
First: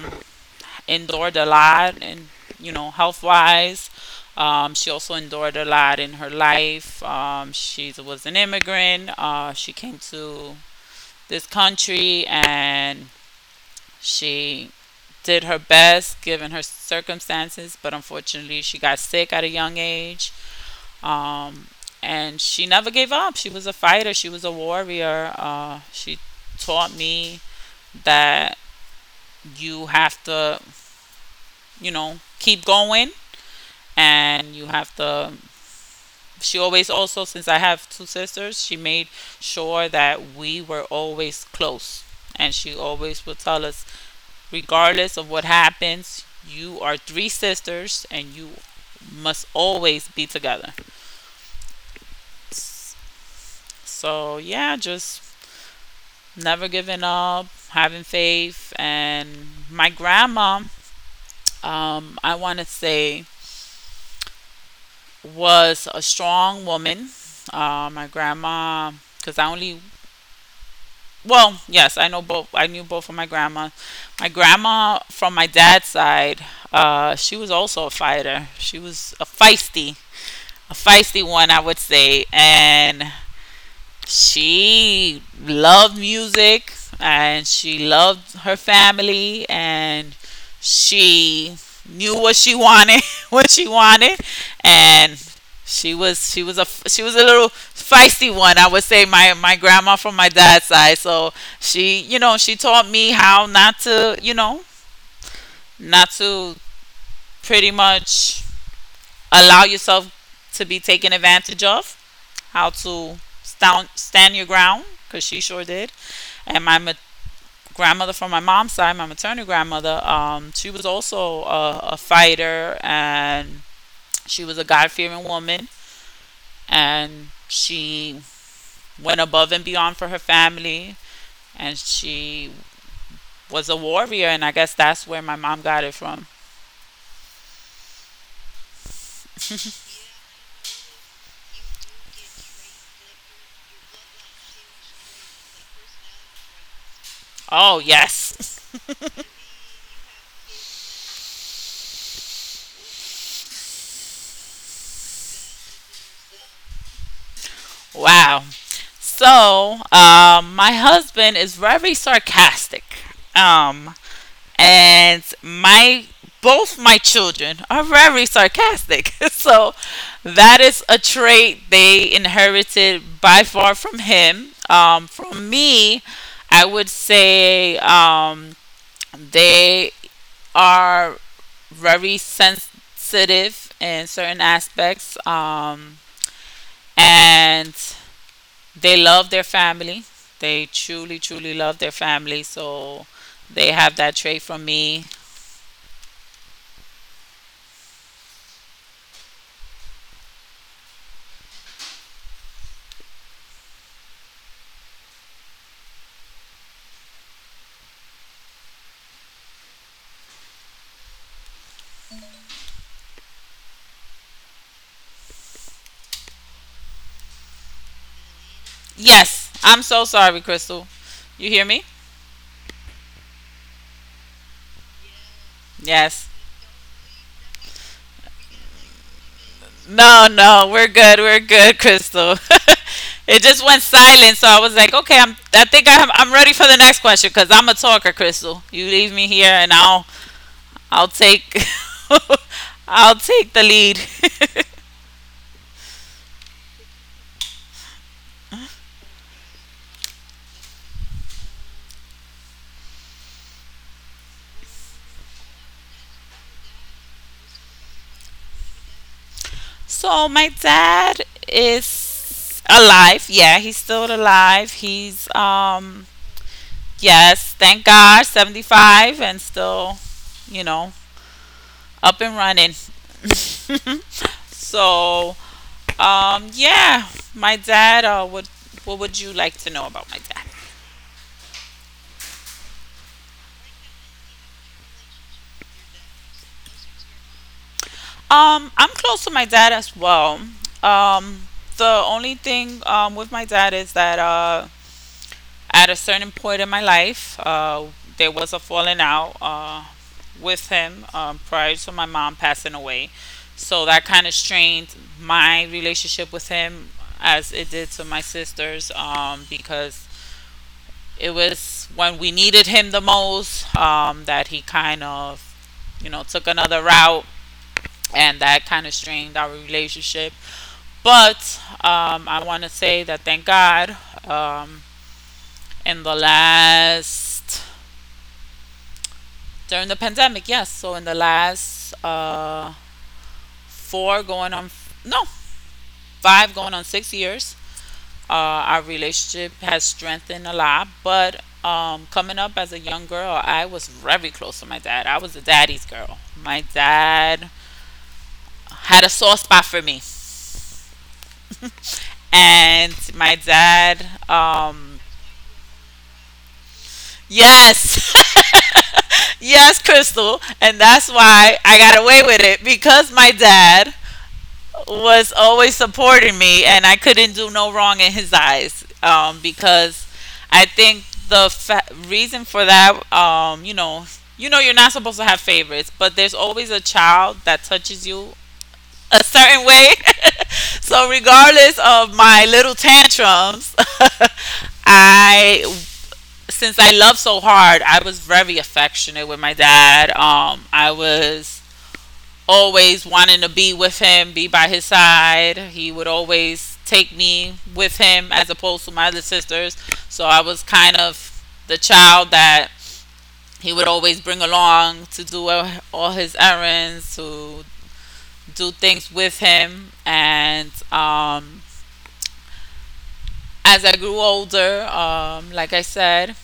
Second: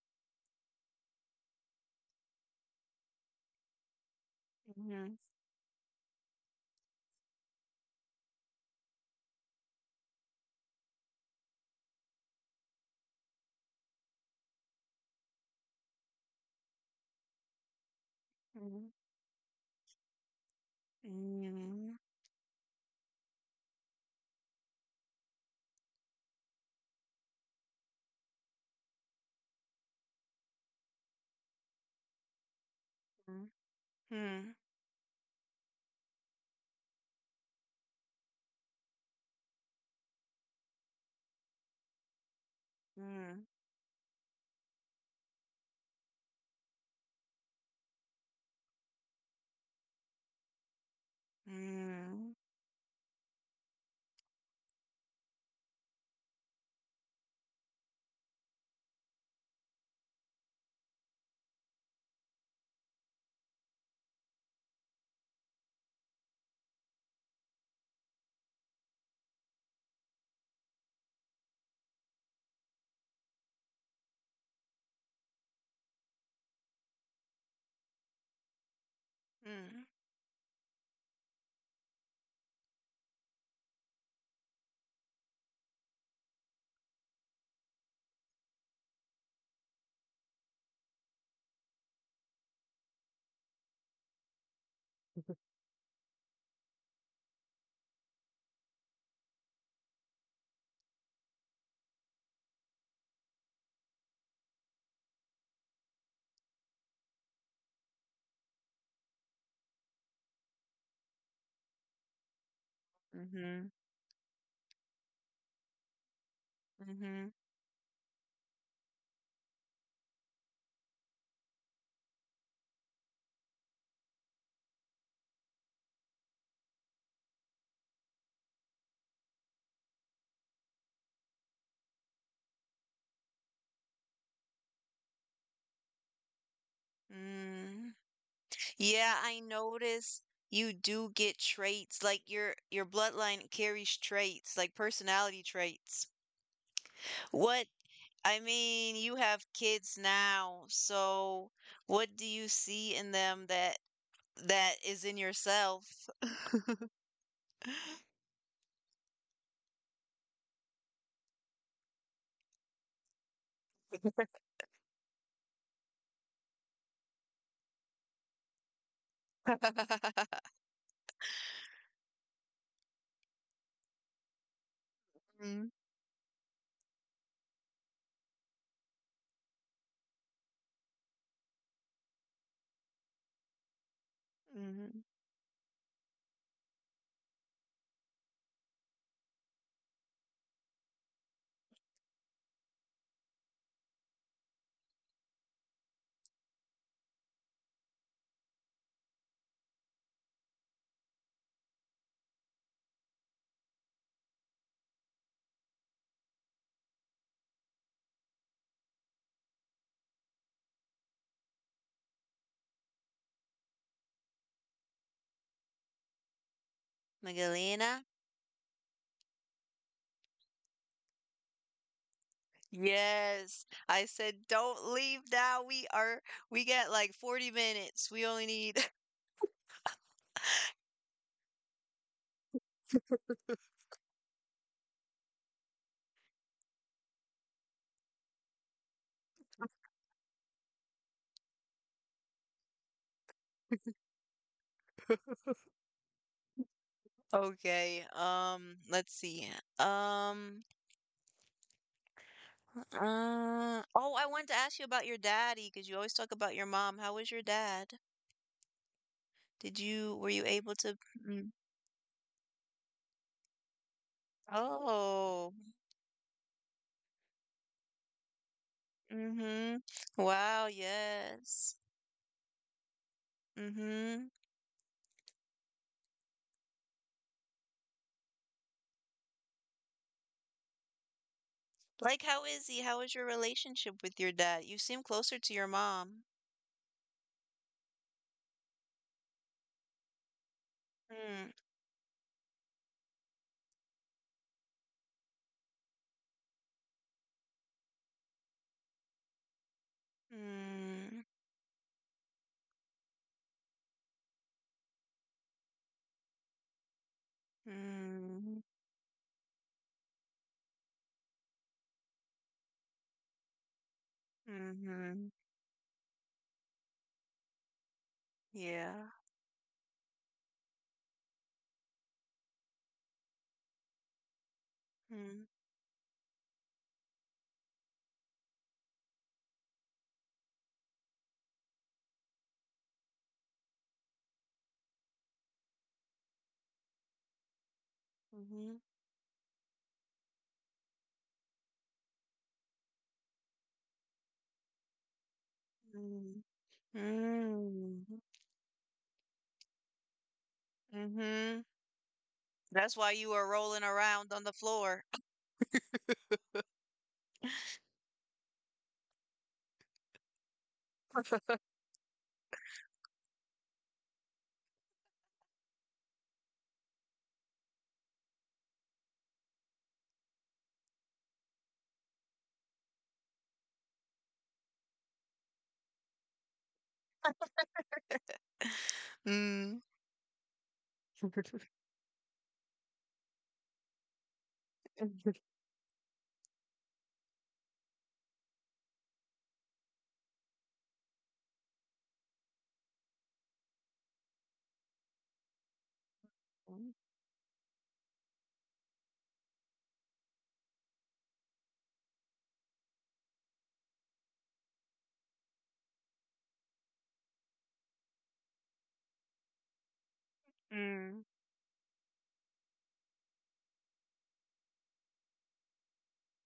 Speaker 2: endured a lot, and, you know, health wise. She also
Speaker 1: mhm,
Speaker 2: endured a lot in her life. She was an immigrant. She came to this country and she did her best given her circumstances, but unfortunately, she
Speaker 1: mhm,
Speaker 2: got sick at a young age. Um,
Speaker 1: mhm,
Speaker 2: and she never gave up. She was a fighter, she was a warrior. She taught me that you have to, you know, keep going,
Speaker 1: mhm,
Speaker 2: and you have to, she always also, since I have two sisters, she made sure that we were always close, and she always would
Speaker 1: mhm,
Speaker 2: tell us, regardless of what happens, you are three sisters, and you must always be together.
Speaker 1: mhm,
Speaker 2: So yeah, just never giving up, having faith, and my grandma, I want to say, was a strong woman. My grandma, because I only, well, yes, I know both. I knew both of my grandma. My grandma from my dad's side, she was also a fighter. She was
Speaker 1: mhm,
Speaker 2: a feisty one, I would say, and she loved music and she loved her family and she knew what she wanted what she wanted, and she was a little feisty one, I would say, my grandma from my dad's side. So she, you know, she taught me how not to, you know, not to, pretty much, allow yourself to be taken advantage of, how to
Speaker 1: mhm, mhm,
Speaker 2: stand your ground, because she sure did. And
Speaker 1: mhm.
Speaker 2: grandmother from my mom's side, my maternal grandmother, she was also a fighter, and she was a God fearing woman, and she went above and beyond for her family, and she was a warrior, and I guess that's where my mom got it from.
Speaker 1: Mhm. Yeah, I notice you do get traits, like your bloodline carries traits, like personality traits. What
Speaker 2: Oh
Speaker 1: I
Speaker 2: yes,
Speaker 1: mean, you have kids now, so what do you see in them that is in yourself?
Speaker 2: wow. So my husband is very sarcastic. Um, and my, both my children are very sarcastic. So that is a trait they inherited by far from him. From me, I would say, they are very sensitive in certain
Speaker 1: Mm-hmm.
Speaker 2: aspects, and they love their family. They truly, truly love their family. So they have that trait from me.
Speaker 1: Magdalena?
Speaker 2: Yes. I'm so sorry, Crystal. You hear me?
Speaker 1: Yes. I said don't leave now. We are
Speaker 2: Yes.
Speaker 1: we got like 40 minutes. We only need
Speaker 2: No, no, we're good. We're good, Crystal. It just went silent, so I was like, okay, I think I'm ready for the next question, because I'm a talker, Crystal. You leave me here, and I'll take. I'll take the lead.
Speaker 1: Okay. Let's see. Um oh, I wanted to ask you about your daddy because you always talk about your mom. How was your dad? Did you were
Speaker 2: So
Speaker 1: you
Speaker 2: my
Speaker 1: able to?
Speaker 2: dad
Speaker 1: Mm,
Speaker 2: is alive. Yeah, he's still alive. He's
Speaker 1: oh,
Speaker 2: um. Yes, thank God, 75 and
Speaker 1: mm-hmm.
Speaker 2: still,
Speaker 1: Wow,
Speaker 2: you know,
Speaker 1: yes.
Speaker 2: up and running.
Speaker 1: Mm-hmm.
Speaker 2: so, um, yeah, my dad. What would you like to know about my dad?
Speaker 1: Like, how is he? How is your relationship with your dad? You seem closer to your mom.
Speaker 2: I'm close to my dad as well. Um,
Speaker 1: Mm,
Speaker 2: the only thing with my dad is that at a certain point in my life, there was a falling out with him,
Speaker 1: mm,
Speaker 2: prior to my mom passing away. So that kind of strained my relationship with him as it did to my
Speaker 1: mm,
Speaker 2: sisters, because it was when we needed him the most, that he kind
Speaker 1: mm-hmm.
Speaker 2: of, you know, took another route, and that
Speaker 1: Yeah.
Speaker 2: kind of strained our relationship. But I want to say that thank God, um,
Speaker 1: Mm,
Speaker 2: in the last during the pandemic, yes. So in the last four going on, no, 5 going on 6 years,
Speaker 1: mm-hmm.
Speaker 2: our relationship has strengthened a lot, but coming up as a young girl, I was very close to my dad. I was a daddy's girl.
Speaker 1: Mm,
Speaker 2: My dad
Speaker 1: mm,
Speaker 2: had a soft spot for me,
Speaker 1: mm-hmm. That's
Speaker 2: and
Speaker 1: why you
Speaker 2: my
Speaker 1: were rolling
Speaker 2: dad,
Speaker 1: around on the floor.
Speaker 2: yes, yes, Crystal, and that's why I got away with it because my dad was always supporting me, and I couldn't do no wrong in his eyes. Because I think reason for that, you know, you're not supposed to have favorites, but there's always a child that touches you a certain
Speaker 1: Mm.
Speaker 2: way. So regardless of my little tantrums, I since I love so hard, I was very affectionate with my dad. I was always wanting to be with him, be by his side. He would always take me with him as opposed to my other sisters. So I was kind of the child that he would always bring along to do his errands, to do things with him. And
Speaker 1: Mm,
Speaker 2: um, as I grew older, like I said,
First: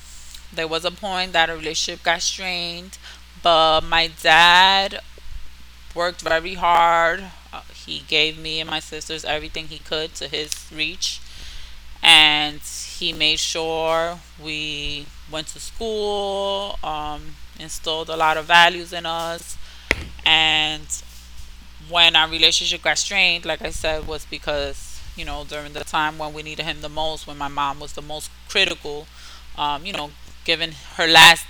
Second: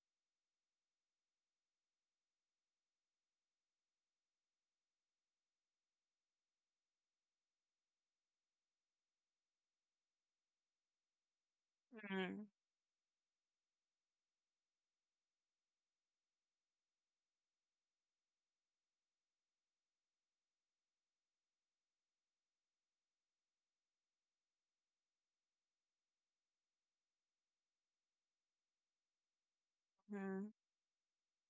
Speaker 2: there was a point that a relationship got strained. But my dad worked very hard. He gave me and my sisters everything he could to his reach.
Speaker 1: mm,
Speaker 2: And he made sure we went to school, instilled a lot of values in us. And when our relationship got strained, like I said, was because, you know, during the time when we needed him the most, when my mom was the most critical, you know,
Speaker 1: mm,
Speaker 2: given her last,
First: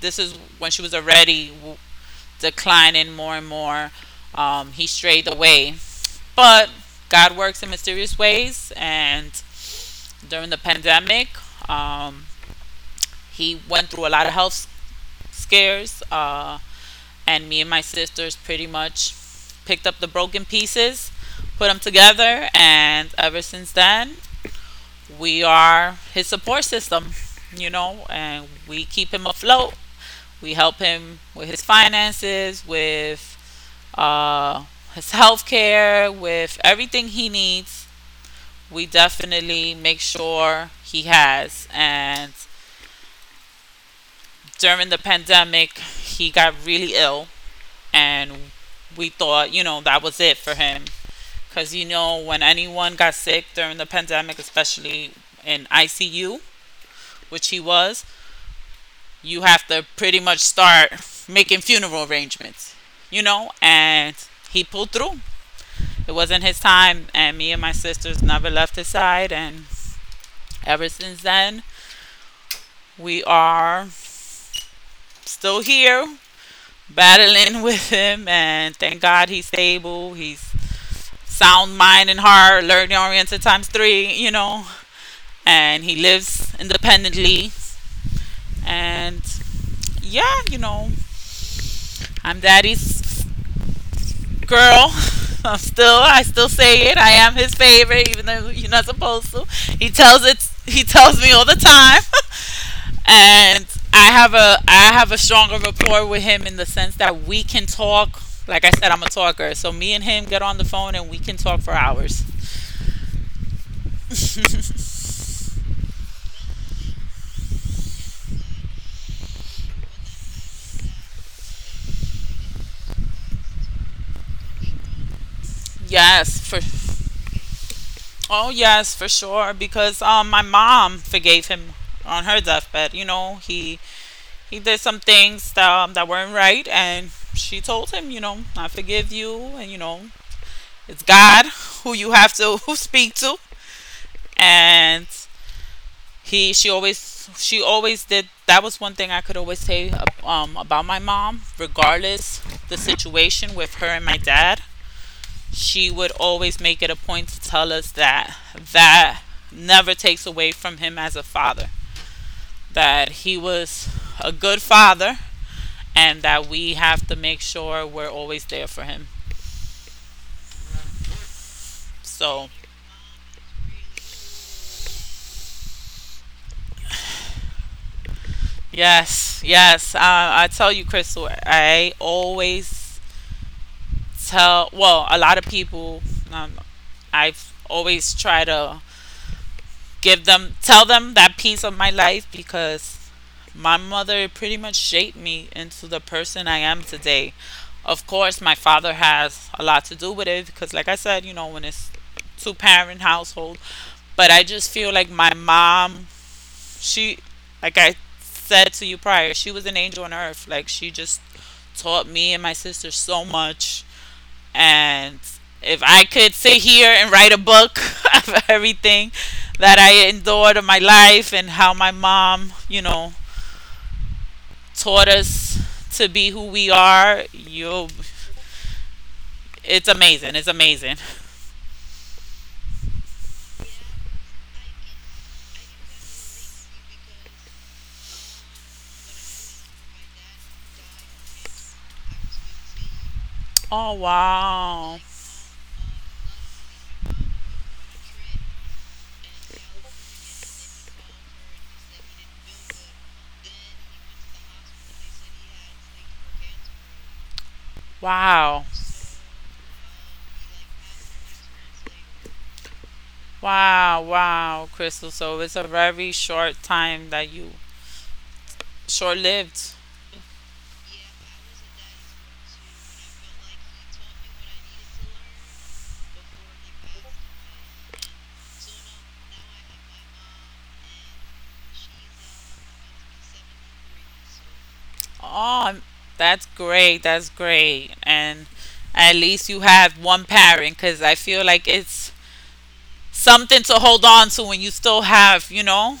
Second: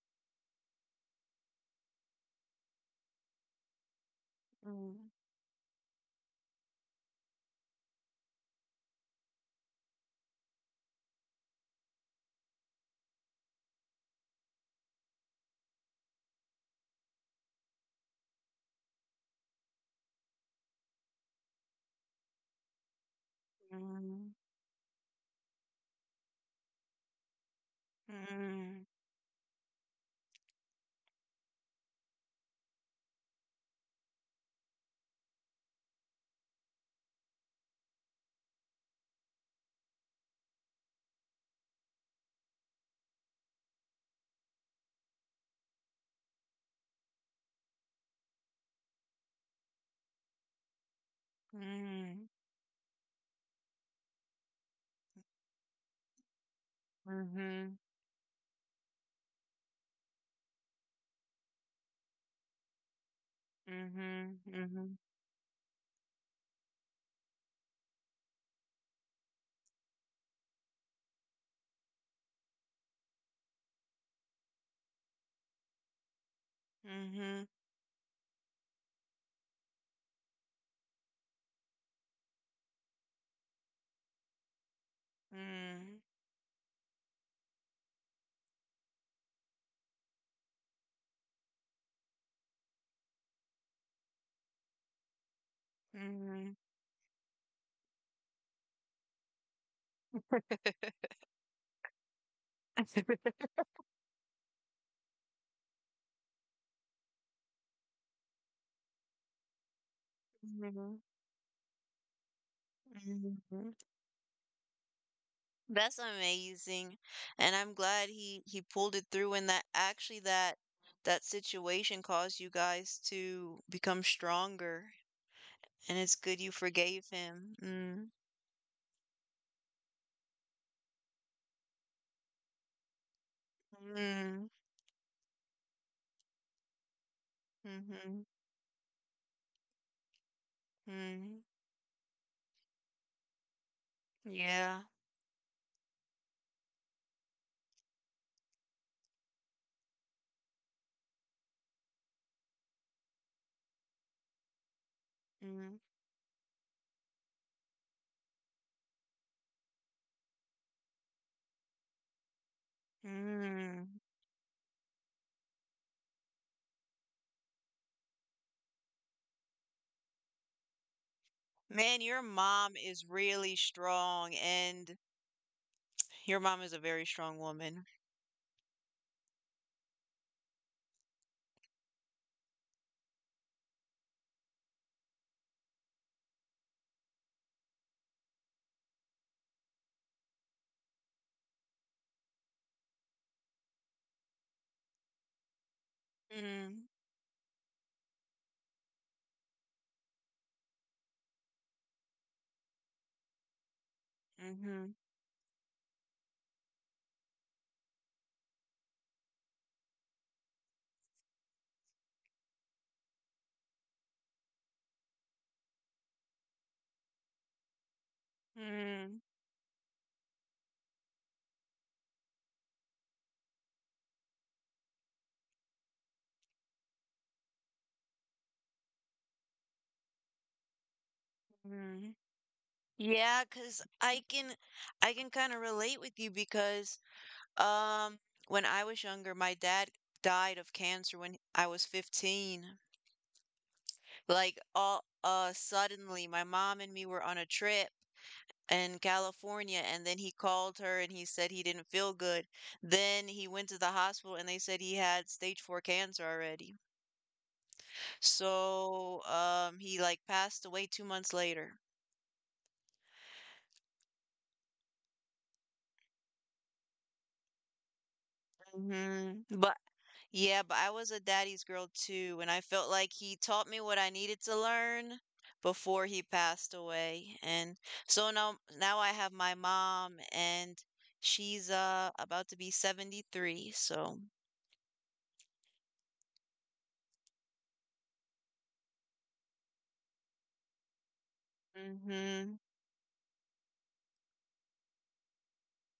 Speaker 2: this is when she was already declining more and more. He
Speaker 1: mm,
Speaker 2: strayed away. But God works in mysterious ways. And during the pandemic, um, he went through a lot of health scares. And me and my sisters pretty much picked up the broken pieces, put them together. And ever since then,
Speaker 1: mm,
Speaker 2: we are his support system, you know, and we
Speaker 1: mm,
Speaker 2: keep him afloat. We help him with his finances, with uh, his health care, with everything he needs, we definitely make sure he has. And during the pandemic, he got really ill, and we thought, you know, that was it for him. Because, you know, when anyone got sick during the pandemic, especially in ICU,
Speaker 1: mm,
Speaker 2: which he
Speaker 1: mhm,
Speaker 2: was, you have to pretty much start making funeral arrangements, you know, and
Speaker 1: mhm,
Speaker 2: he pulled
Speaker 1: mhm,
Speaker 2: through. It wasn't his time, and me and my sisters never left his side. And ever since then, we are still here
Speaker 1: mhm,
Speaker 2: battling with him. And thank God he's stable. He's sound mind and heart, learning oriented times three, you know. And he lives independently. And yeah, you know, I'm daddy's girl.
Speaker 1: mm,
Speaker 2: I still
Speaker 1: mhm.
Speaker 2: say it. I am his favorite, even though you're not supposed to. He tells it. He tells me all the time. And I have a stronger rapport with him in the sense that we can talk. Like I said, I'm a talker, so me and him get on the phone
Speaker 1: Mhm,
Speaker 2: and we can talk for hours.
Speaker 1: mhm. That's amazing. And I'm glad he pulled it through, and that actually that situation caused you guys to become stronger, and it's good
Speaker 2: yes,
Speaker 1: you
Speaker 2: for
Speaker 1: forgave him. Mm.
Speaker 2: oh yes, for sure. Because my mom forgave him on her deathbed. You know,
Speaker 1: Mm.
Speaker 2: he did some things that, that weren't right, and she told him,
Speaker 1: Mhm.
Speaker 2: you know, I forgive you, and you know, it's
Speaker 1: Mm.
Speaker 2: God who you have to who speak to,
Speaker 1: Yeah.
Speaker 2: and he she always did. That was one thing I could always say, about my mom, regardless the situation with her and my dad.
Speaker 1: Mm,
Speaker 2: She would always make it a point to tell us that that never takes away from him as a father, that he
Speaker 1: mm.
Speaker 2: was a good father, and that we have to make sure we're always there for him.
Speaker 1: Man, your
Speaker 2: So
Speaker 1: mom is really strong, and your mom is a very strong woman.
Speaker 2: yes, yes, I tell you, Crystal, I always tell, a lot of people, um, I've always tried to give them tell them that piece of my life, because my mother pretty much shaped me into the person I
Speaker 1: Mm,
Speaker 2: am today. Of course my father has a lot to do with it because, like I said, you know, when it's two parent household, but I just
Speaker 1: mhm,
Speaker 2: feel like my mom, she like I said to you prior, she was an angel on earth. Like, she just taught me and my sister so much. And if I could sit here and write a book of everything
Speaker 1: mm,
Speaker 2: that I endured in my life and how my mom, you know, taught us to be who we are, you it's amazing. It's amazing.
Speaker 1: mm. Yeah, 'cause I can kind of relate with you because um when I was younger, my dad died of cancer when I was 15.
Speaker 2: Oh
Speaker 1: Like
Speaker 2: wow.
Speaker 1: all suddenly my mom and me were on a trip in California, and then he called her and he said he didn't feel good. Then he went to the hospital and they said he had stage four cancer already.
Speaker 2: Wow.
Speaker 1: So he like passed away 2 months later.
Speaker 2: Wow, wow, Crystal. So it's a very short time that you short
Speaker 1: Hmm.
Speaker 2: lived.
Speaker 1: But yeah, but I was a daddy's girl too, and I felt like he taught me what I needed to learn before he passed away. And so now I have my mom, and she's about to be 73, so
Speaker 2: Oh, I'm- that's great. That's great. And at least you have one parent, cuz I feel like it's
Speaker 1: hmm
Speaker 2: something to hold on to when you still have, you know,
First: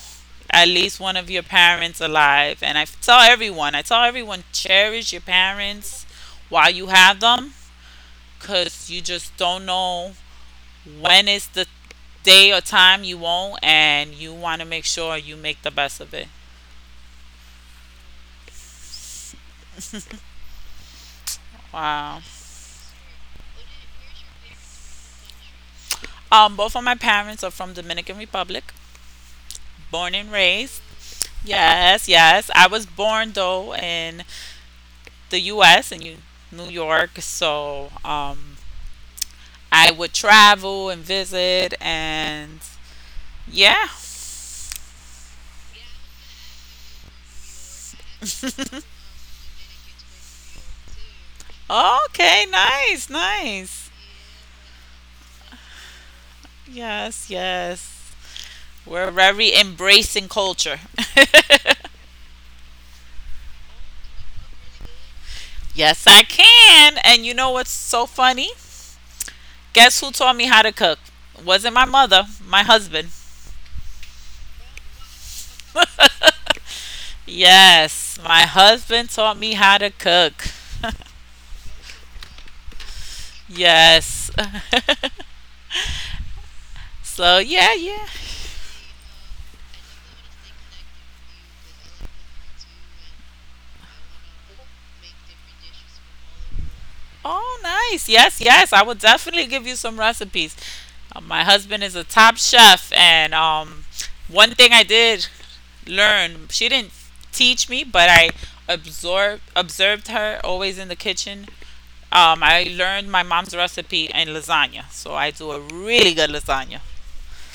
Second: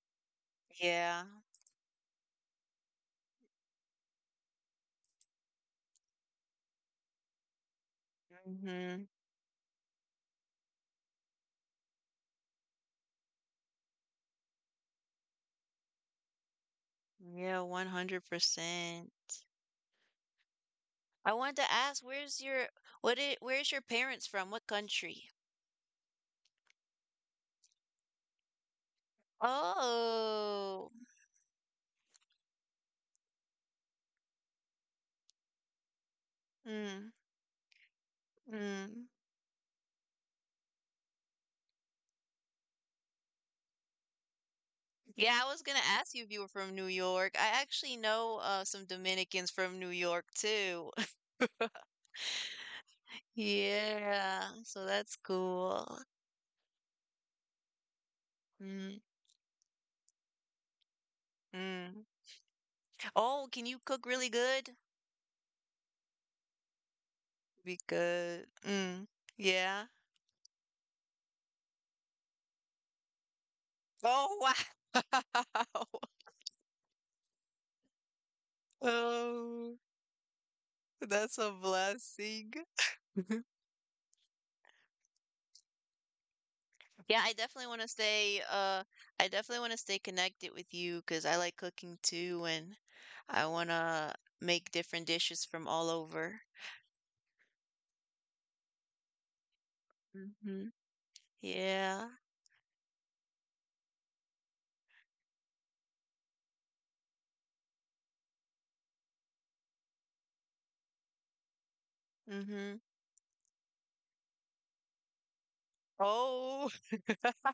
Speaker 2: at least one
Speaker 1: yeah.
Speaker 2: of your parents alive. And I tell everyone, cherish your parents while you have them, because you
Speaker 1: Mhm.
Speaker 2: just don't know when is the day or time you won't, and you want to make sure you make the best of it.
Speaker 1: Yeah, 100%. I wanted to ask,
Speaker 2: Wow.
Speaker 1: where's your parents from? What country?
Speaker 2: Both of my parents are from Dominican Republic, born and raised.
Speaker 1: Oh.
Speaker 2: Yes, yes. I was born though in the U.S. in New
Speaker 1: Mm.
Speaker 2: York, so
Speaker 1: Mm.
Speaker 2: I would travel and visit and yeah.
Speaker 1: Yeah, I was gonna ask you if you were from New York. I actually know some Dominicans from New York too.
Speaker 2: Okay, nice, nice.
Speaker 1: Yeah, so that's cool.
Speaker 2: Yes, yes.
Speaker 1: Mm.
Speaker 2: We're very embracing culture.
Speaker 1: Mm. Oh, can you cook really good?
Speaker 2: Yes, I can. And you know what's so
Speaker 1: Because
Speaker 2: funny?
Speaker 1: mm. Yeah.
Speaker 2: Guess who taught me how to cook? Wasn't my mother, my husband.
Speaker 1: Oh, wow.
Speaker 2: Yes, my husband taught me
Speaker 1: Oh.
Speaker 2: how to cook.
Speaker 1: That's a blessing.
Speaker 2: Yes.
Speaker 1: Yeah, I
Speaker 2: So,
Speaker 1: definitely
Speaker 2: yeah,
Speaker 1: want to
Speaker 2: yeah.
Speaker 1: stay uh I definitely want to stay connected with you, because I like cooking too and I want to make different dishes from all over.
Speaker 2: Oh, nice. Yes, yes. I will definitely give you some recipes.
Speaker 1: Hmm.
Speaker 2: My husband is a
Speaker 1: Yeah.
Speaker 2: top chef, and one thing I did learn, she didn't teach me, but I absorbed observed her always in the kitchen. I
Speaker 1: Hmm.
Speaker 2: learned my mom's recipe in lasagna, so I do a really good
Speaker 1: Oh,
Speaker 2: lasagna.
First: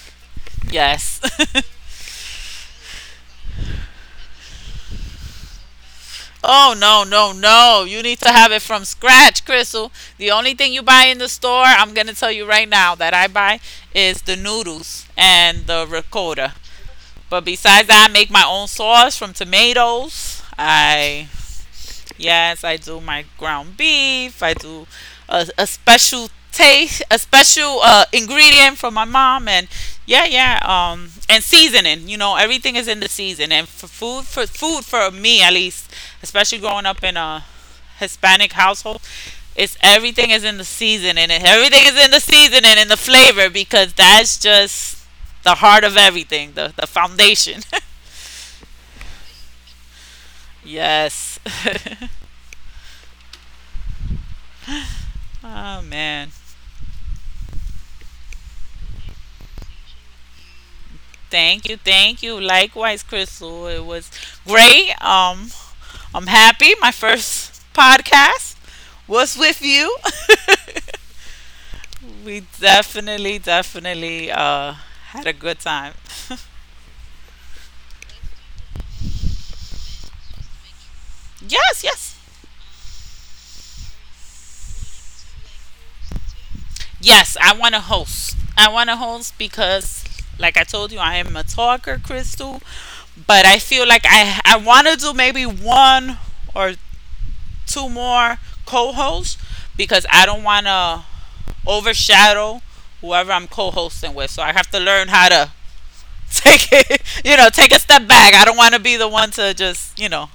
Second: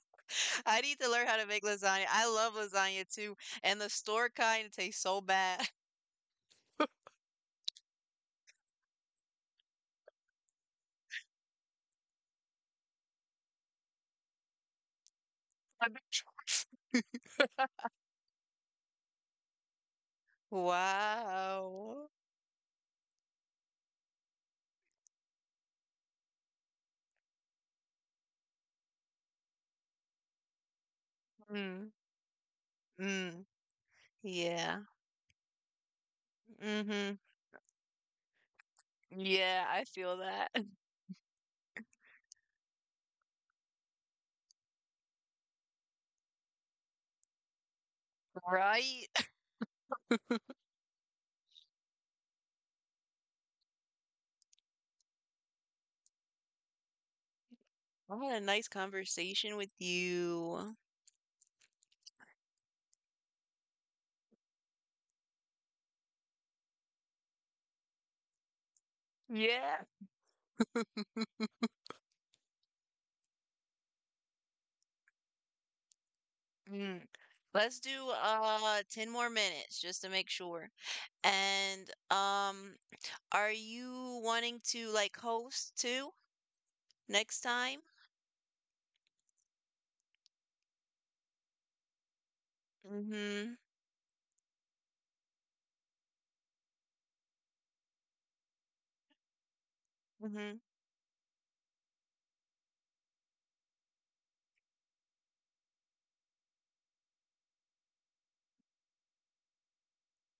Speaker 1: I need to
Speaker 2: Yes.
Speaker 1: learn how to make lasagna. I love lasagna too, and the store kind tastes so bad.
Speaker 2: Oh no no no! You need to have it from scratch, Crystal. The only thing you buy in the store, I'm gonna tell you right now that I buy is the noodles and the
Speaker 1: I've been
Speaker 2: ricotta.
Speaker 1: trying.
Speaker 2: But besides that, I make my own sauce from tomatoes. I
Speaker 1: Wow.
Speaker 2: yes, I do my ground beef. I do a special taste, a special ingredient from my mom, and yeah, yeah. And
Speaker 1: Mm,
Speaker 2: seasoning. You know, everything is in the
Speaker 1: mm,
Speaker 2: season. And for
Speaker 1: yeah.
Speaker 2: food for me at least, especially growing up in
Speaker 1: Hmm.
Speaker 2: a Hispanic household,
Speaker 1: Yeah,
Speaker 2: it's
Speaker 1: I feel
Speaker 2: everything is
Speaker 1: that.
Speaker 2: in the seasoning, and everything is in the seasoning and the flavor, because that's just the heart of everything, the foundation.
Speaker 1: Right.
Speaker 2: Yes. Oh man.
Speaker 1: I had a nice conversation with you.
Speaker 2: Thank you, thank you. Likewise, Crystal. It was great. I'm happy. My first podcast was with
Speaker 1: Yeah.
Speaker 2: you. We definitely, definitely had a good time.
Speaker 1: Mm. Let's do 10 more minutes just to make sure.
Speaker 2: Yes,
Speaker 1: And
Speaker 2: yes.
Speaker 1: are you wanting to like host too
Speaker 2: Yes,
Speaker 1: next
Speaker 2: I want to
Speaker 1: time?
Speaker 2: host. I want to host because like I told you I am a talker, Crystal, but
Speaker 1: Mm-hmm.
Speaker 2: I feel like I want to do maybe one or two more co-hosts because I don't
Speaker 1: Mm-hmm.
Speaker 2: want to overshadow whoever I'm co-hosting with. So I have to learn how to take it, you know, take a step back. I don't want to be the one to just, you know,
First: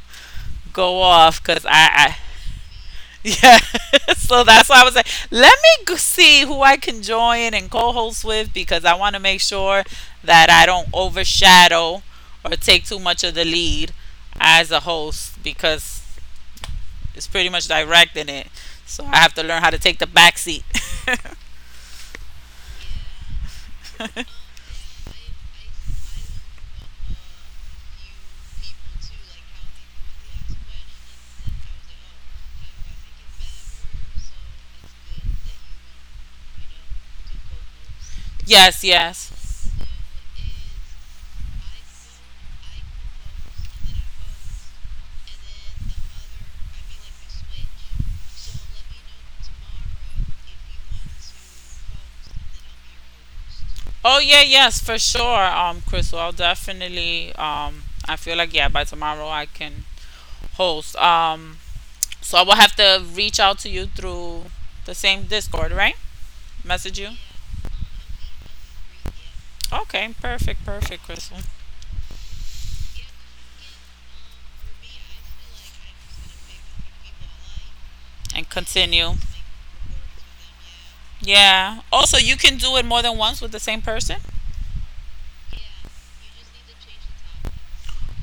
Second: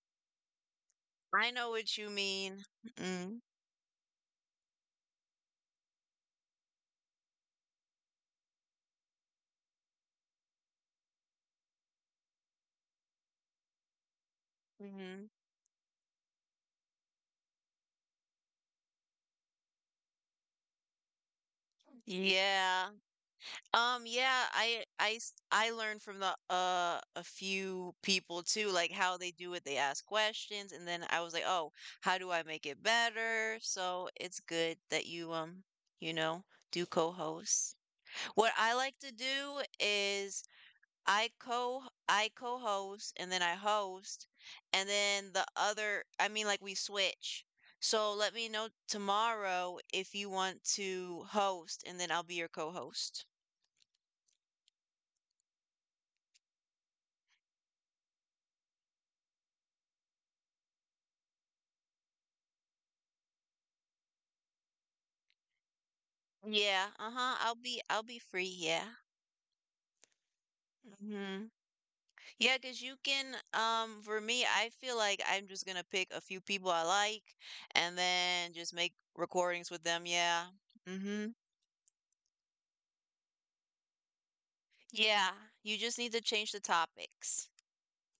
Speaker 2: go off
Speaker 1: I
Speaker 2: because
Speaker 1: know what you mean. Mm-hmm.
Speaker 2: yeah. So that's why I was like, let me see who I can join and co-host with because I want to make sure that I don't overshadow or take too much of the lead as a
Speaker 1: Mm-hmm.
Speaker 2: host because it's pretty much directing it. So I have to learn how to take the back seat.
Speaker 1: Yeah. Yeah, I learned from the a few people too, like how they do it. They ask questions, and then I was like, "Oh, how do I make it better?" So it's good that you you know, do co-host. What I
Speaker 2: Yes,
Speaker 1: like to
Speaker 2: yes.
Speaker 1: do is I co I co-host and then I host, and then the other, I mean, like we switch. So let me know tomorrow if you want to host, and then I'll be your co-host.
Speaker 2: Oh yeah, yes, for sure. Crystal, I'll definitely. I feel like yeah, by tomorrow I can host. So I will have to reach out to you through the same Discord, right?
Speaker 1: Yeah,
Speaker 2: Message you.
Speaker 1: uh-huh. I'll be free, yeah.
Speaker 2: Okay, perfect, perfect, Crystal.
Speaker 1: Hmm. Yeah, 'cause you can for me, I feel like I'm just gonna pick a few people I like and
Speaker 2: And
Speaker 1: then just make
Speaker 2: continue.
Speaker 1: recordings with them, yeah. Hmm.
Speaker 2: Yeah. Also, you can do it more than once with the same person.
Speaker 1: Yeah, you just need to change the topics.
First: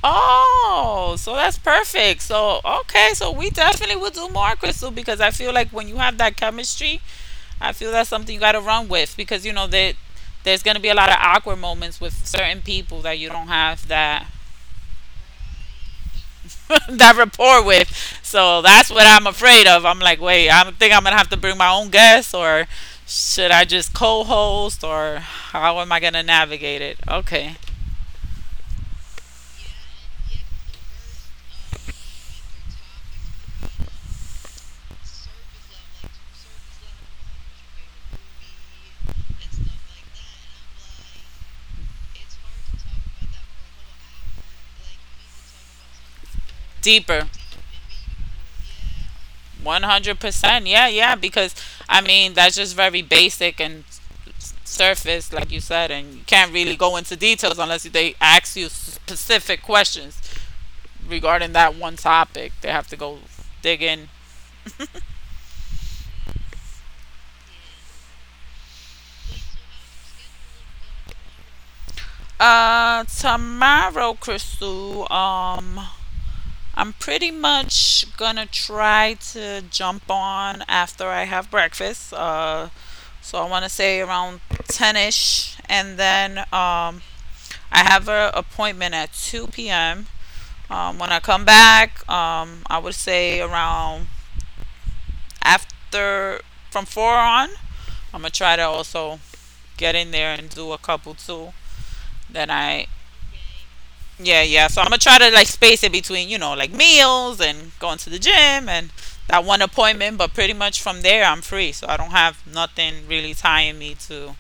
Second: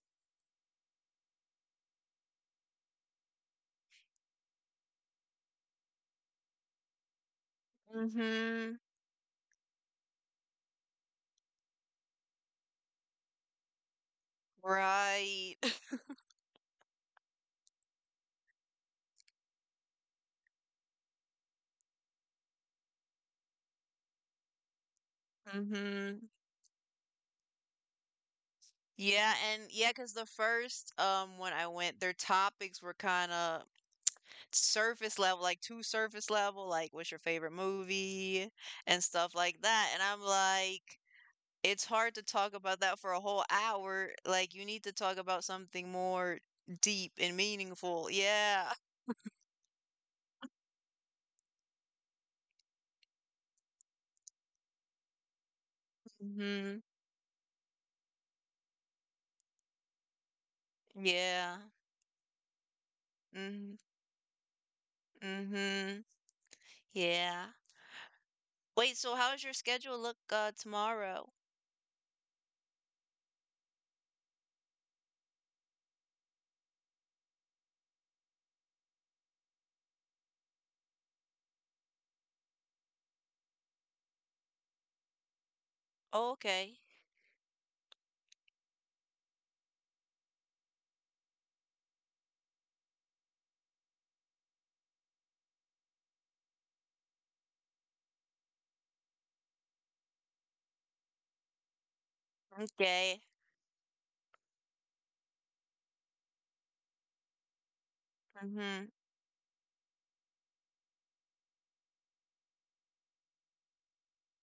Speaker 2: Oh, so that's perfect. So okay, so we definitely will do more, Crystal, because I feel like when you have that chemistry, I feel that's something you got to
Speaker 1: Hmm.
Speaker 2: run with because you know that there's going to be a lot of awkward moments with certain people that you don't have that
Speaker 1: Right.
Speaker 2: that rapport with. So that's what I'm afraid of. I'm like, wait, I think I'm going to have to bring my own guests or should I just co-host or how am I going
Speaker 1: Hmm.
Speaker 2: to navigate it? Okay.
Speaker 1: Yeah, and yeah, cause the first when I went, their topics were kind of surface level, like too surface level, like what's your favorite movie and stuff like that. And I'm like, it's hard to talk about that for a whole hour. Like you need to talk about something more deep
Speaker 2: Deeper.
Speaker 1: and meaningful. Yeah.
Speaker 2: 100%. Yeah, yeah, because I mean, that's just very basic and surface, like you said, and you can't really
Speaker 1: Hmm.
Speaker 2: go into details unless they ask you specific questions regarding
Speaker 1: Yeah.
Speaker 2: that one topic. They have to go
Speaker 1: Hmm.
Speaker 2: dig in.
Speaker 1: Hmm. Yeah. Wait, so how's your schedule look tomorrow?
Speaker 2: Tomorrow, Crystal. I'm pretty much gonna try to jump on after I have breakfast. So I want to say around 10ish, and
Speaker 1: Oh,
Speaker 2: then
Speaker 1: okay.
Speaker 2: I have an appointment at 2 p.m. When I come back, I would say around after from four on. I'm gonna try to also get in there and do a couple too. Then
Speaker 1: Okay.
Speaker 2: yeah, yeah. So I'm gonna try to like space it between, you know, like meals and going to the gym
Speaker 1: Hmm.
Speaker 2: and that one appointment. But pretty much from there, I'm free. So I don't have nothing really tying me to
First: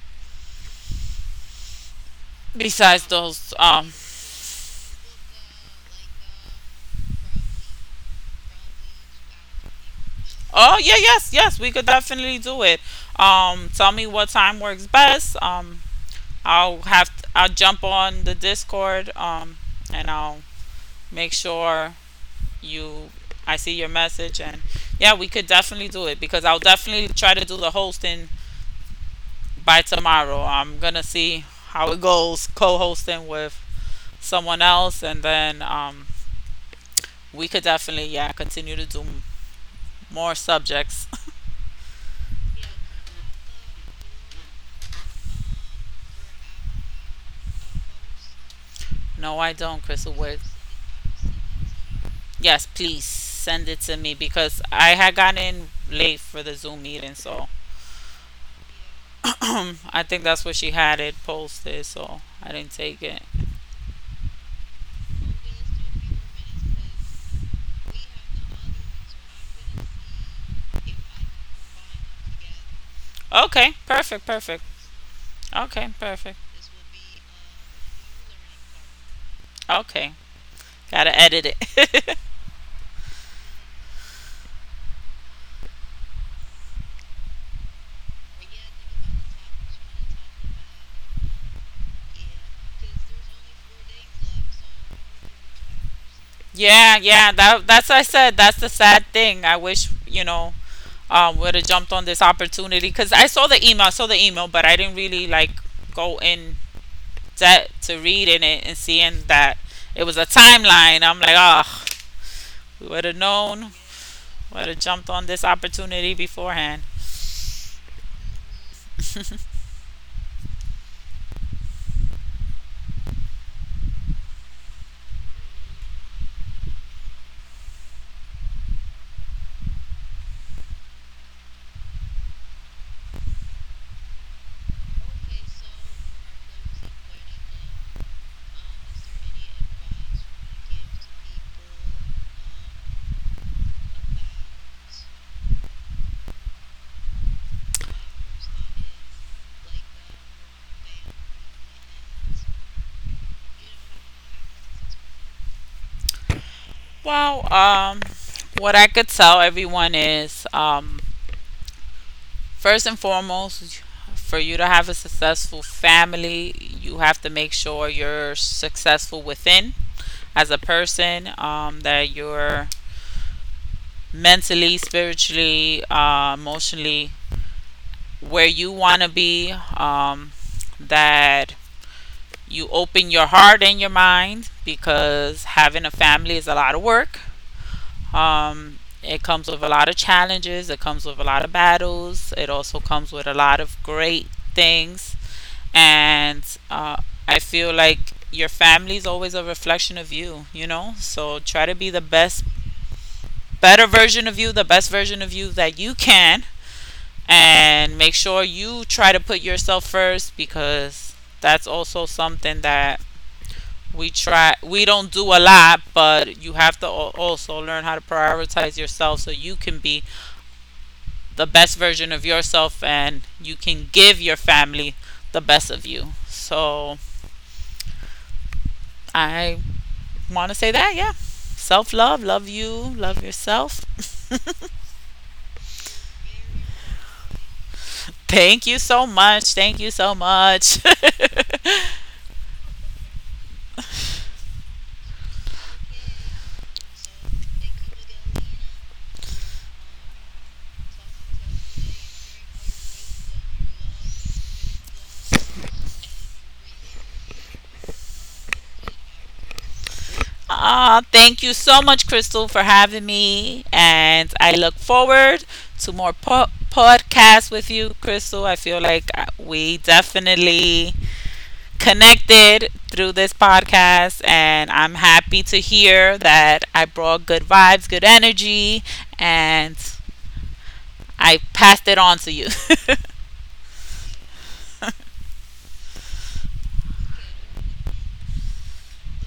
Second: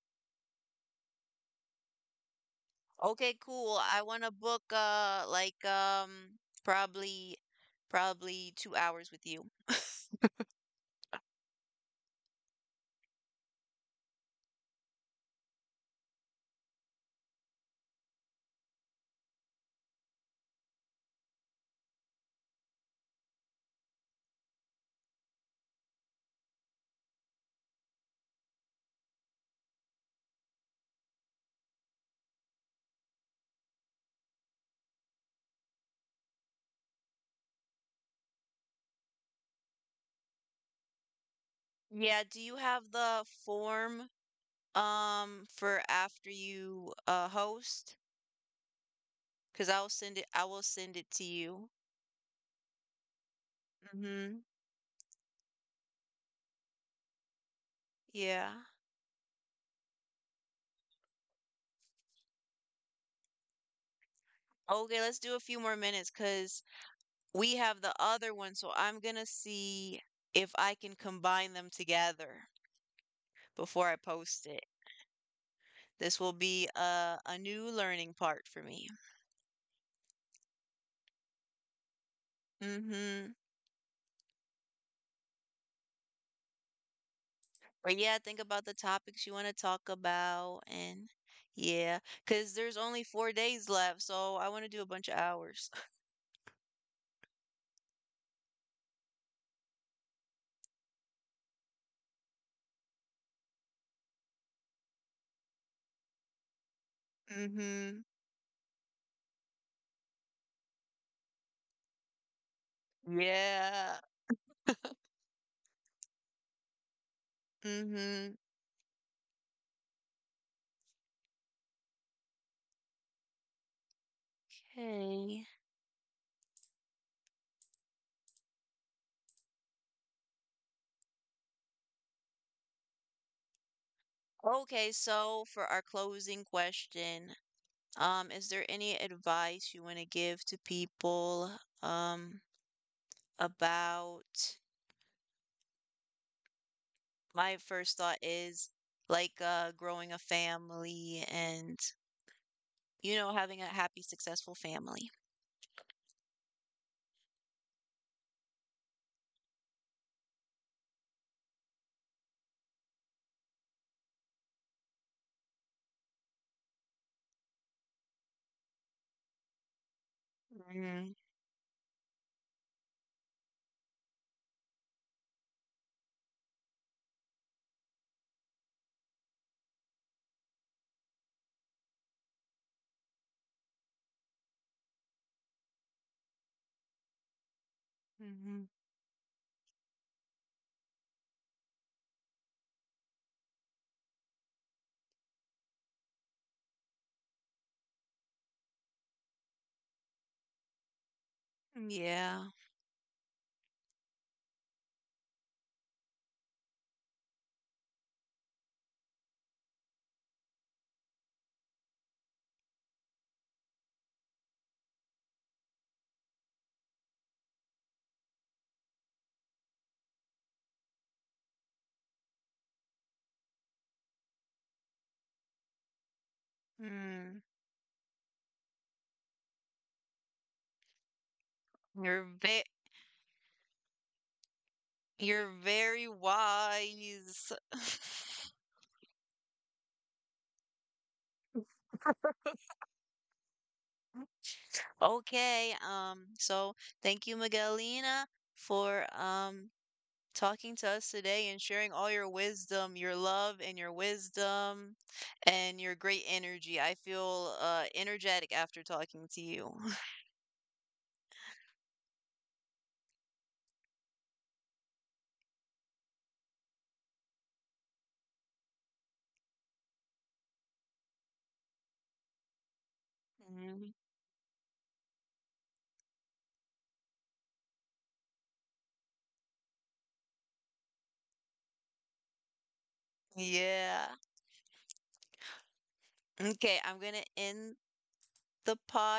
Speaker 2: besides
Speaker 1: Okay,
Speaker 2: those.
Speaker 1: cool. I want to book probably probably 2 hours with you.
Speaker 2: Oh yeah, yes, yes. We could definitely do it. Tell me what time works best. I'll jump on the Discord. And make sure you I see your message and yeah, we could definitely do it because I'll definitely try to do the hosting by tomorrow. I'm gonna see how it goes co-hosting with someone else, and then we could definitely yeah continue to do more subjects.
Speaker 1: Yeah, do you have the form for after you host?
Speaker 2: No, I
Speaker 1: 'Cause
Speaker 2: don't, Crystal. Wait.
Speaker 1: I will send it to you.
Speaker 2: Yes, please send it to me
Speaker 1: Mhm.
Speaker 2: because I had gotten in late for the Zoom meeting, so
Speaker 1: Yeah.
Speaker 2: I think that's where she had it posted. So I didn't take it.
Speaker 1: Okay, let's do a few more minutes, because we have the other one. So I'm gonna see if I can combine them together
Speaker 2: Okay,
Speaker 1: before I
Speaker 2: perfect,
Speaker 1: post
Speaker 2: perfect.
Speaker 1: it.
Speaker 2: Okay,
Speaker 1: This will
Speaker 2: perfect.
Speaker 1: be a new learning part for me.
Speaker 2: Okay, gotta edit it.
Speaker 1: Mm-hmm. But yeah, think about the topics you want to talk about, and yeah, because there's only 4 days left, so I want to do a bunch of hours.
Speaker 2: Yeah, yeah, that's what I said, that's the sad thing. I wish, you know, would have jumped on this opportunity cuz I saw the email, I saw the email, but I didn't really like go in depth to
Speaker 1: Mm-hmm.
Speaker 2: reading it and seeing that it was a timeline. I'm like, "Oh, we would have known,
Speaker 1: Yeah.
Speaker 2: would have jumped on this opportunity beforehand."
Speaker 1: Mm-hmm. Okay. Okay, so for our closing question, is there any advice you want to give to people um about my first thought is like growing a family and you know having a happy successful family.
Speaker 2: Well, what I could tell everyone is first and foremost, for you to have a successful family, you have to make sure you're successful within as a
Speaker 1: Mm,
Speaker 2: person, that you're mentally, spiritually, emotionally where you want to be, that you open your heart and your mind because having a family is a lot of work.
Speaker 1: mhm.
Speaker 2: Um, it comes with a lot of challenges, it comes with a lot of battles, it also comes with a lot of great things and I feel like your family is always a reflection of you, you know? So try to be the best,
Speaker 1: Yeah.
Speaker 2: better version of you, the best version of you that you can, and make sure you try to put yourself first because that's also something that we don't do a lot, but you have to also learn how to prioritize yourself so you can be the best version of yourself and you can give your family the best of you. So
Speaker 1: Mm.
Speaker 2: I want to say that? Yeah. Self love,
Speaker 1: You're
Speaker 2: love
Speaker 1: ve
Speaker 2: you, love yourself.
Speaker 1: you're very wise.
Speaker 2: Thank you so much. Thank you so much.
Speaker 1: Okay, so thank you, Miguelina, for talking to us today and sharing all your wisdom, your love and your wisdom and your great energy. I feel energetic after talking to you.
Speaker 2: Ah, thank you so much, Crystal, for having me. And I look forward to more podcasts with you, Crystal. I feel like we definitely connected through this
Speaker 1: Mhm.
Speaker 2: podcast. And I'm happy to hear that I brought good vibes, good energy, and I passed it on to you.
Speaker 1: Yeah. Okay, I'm going to end the pod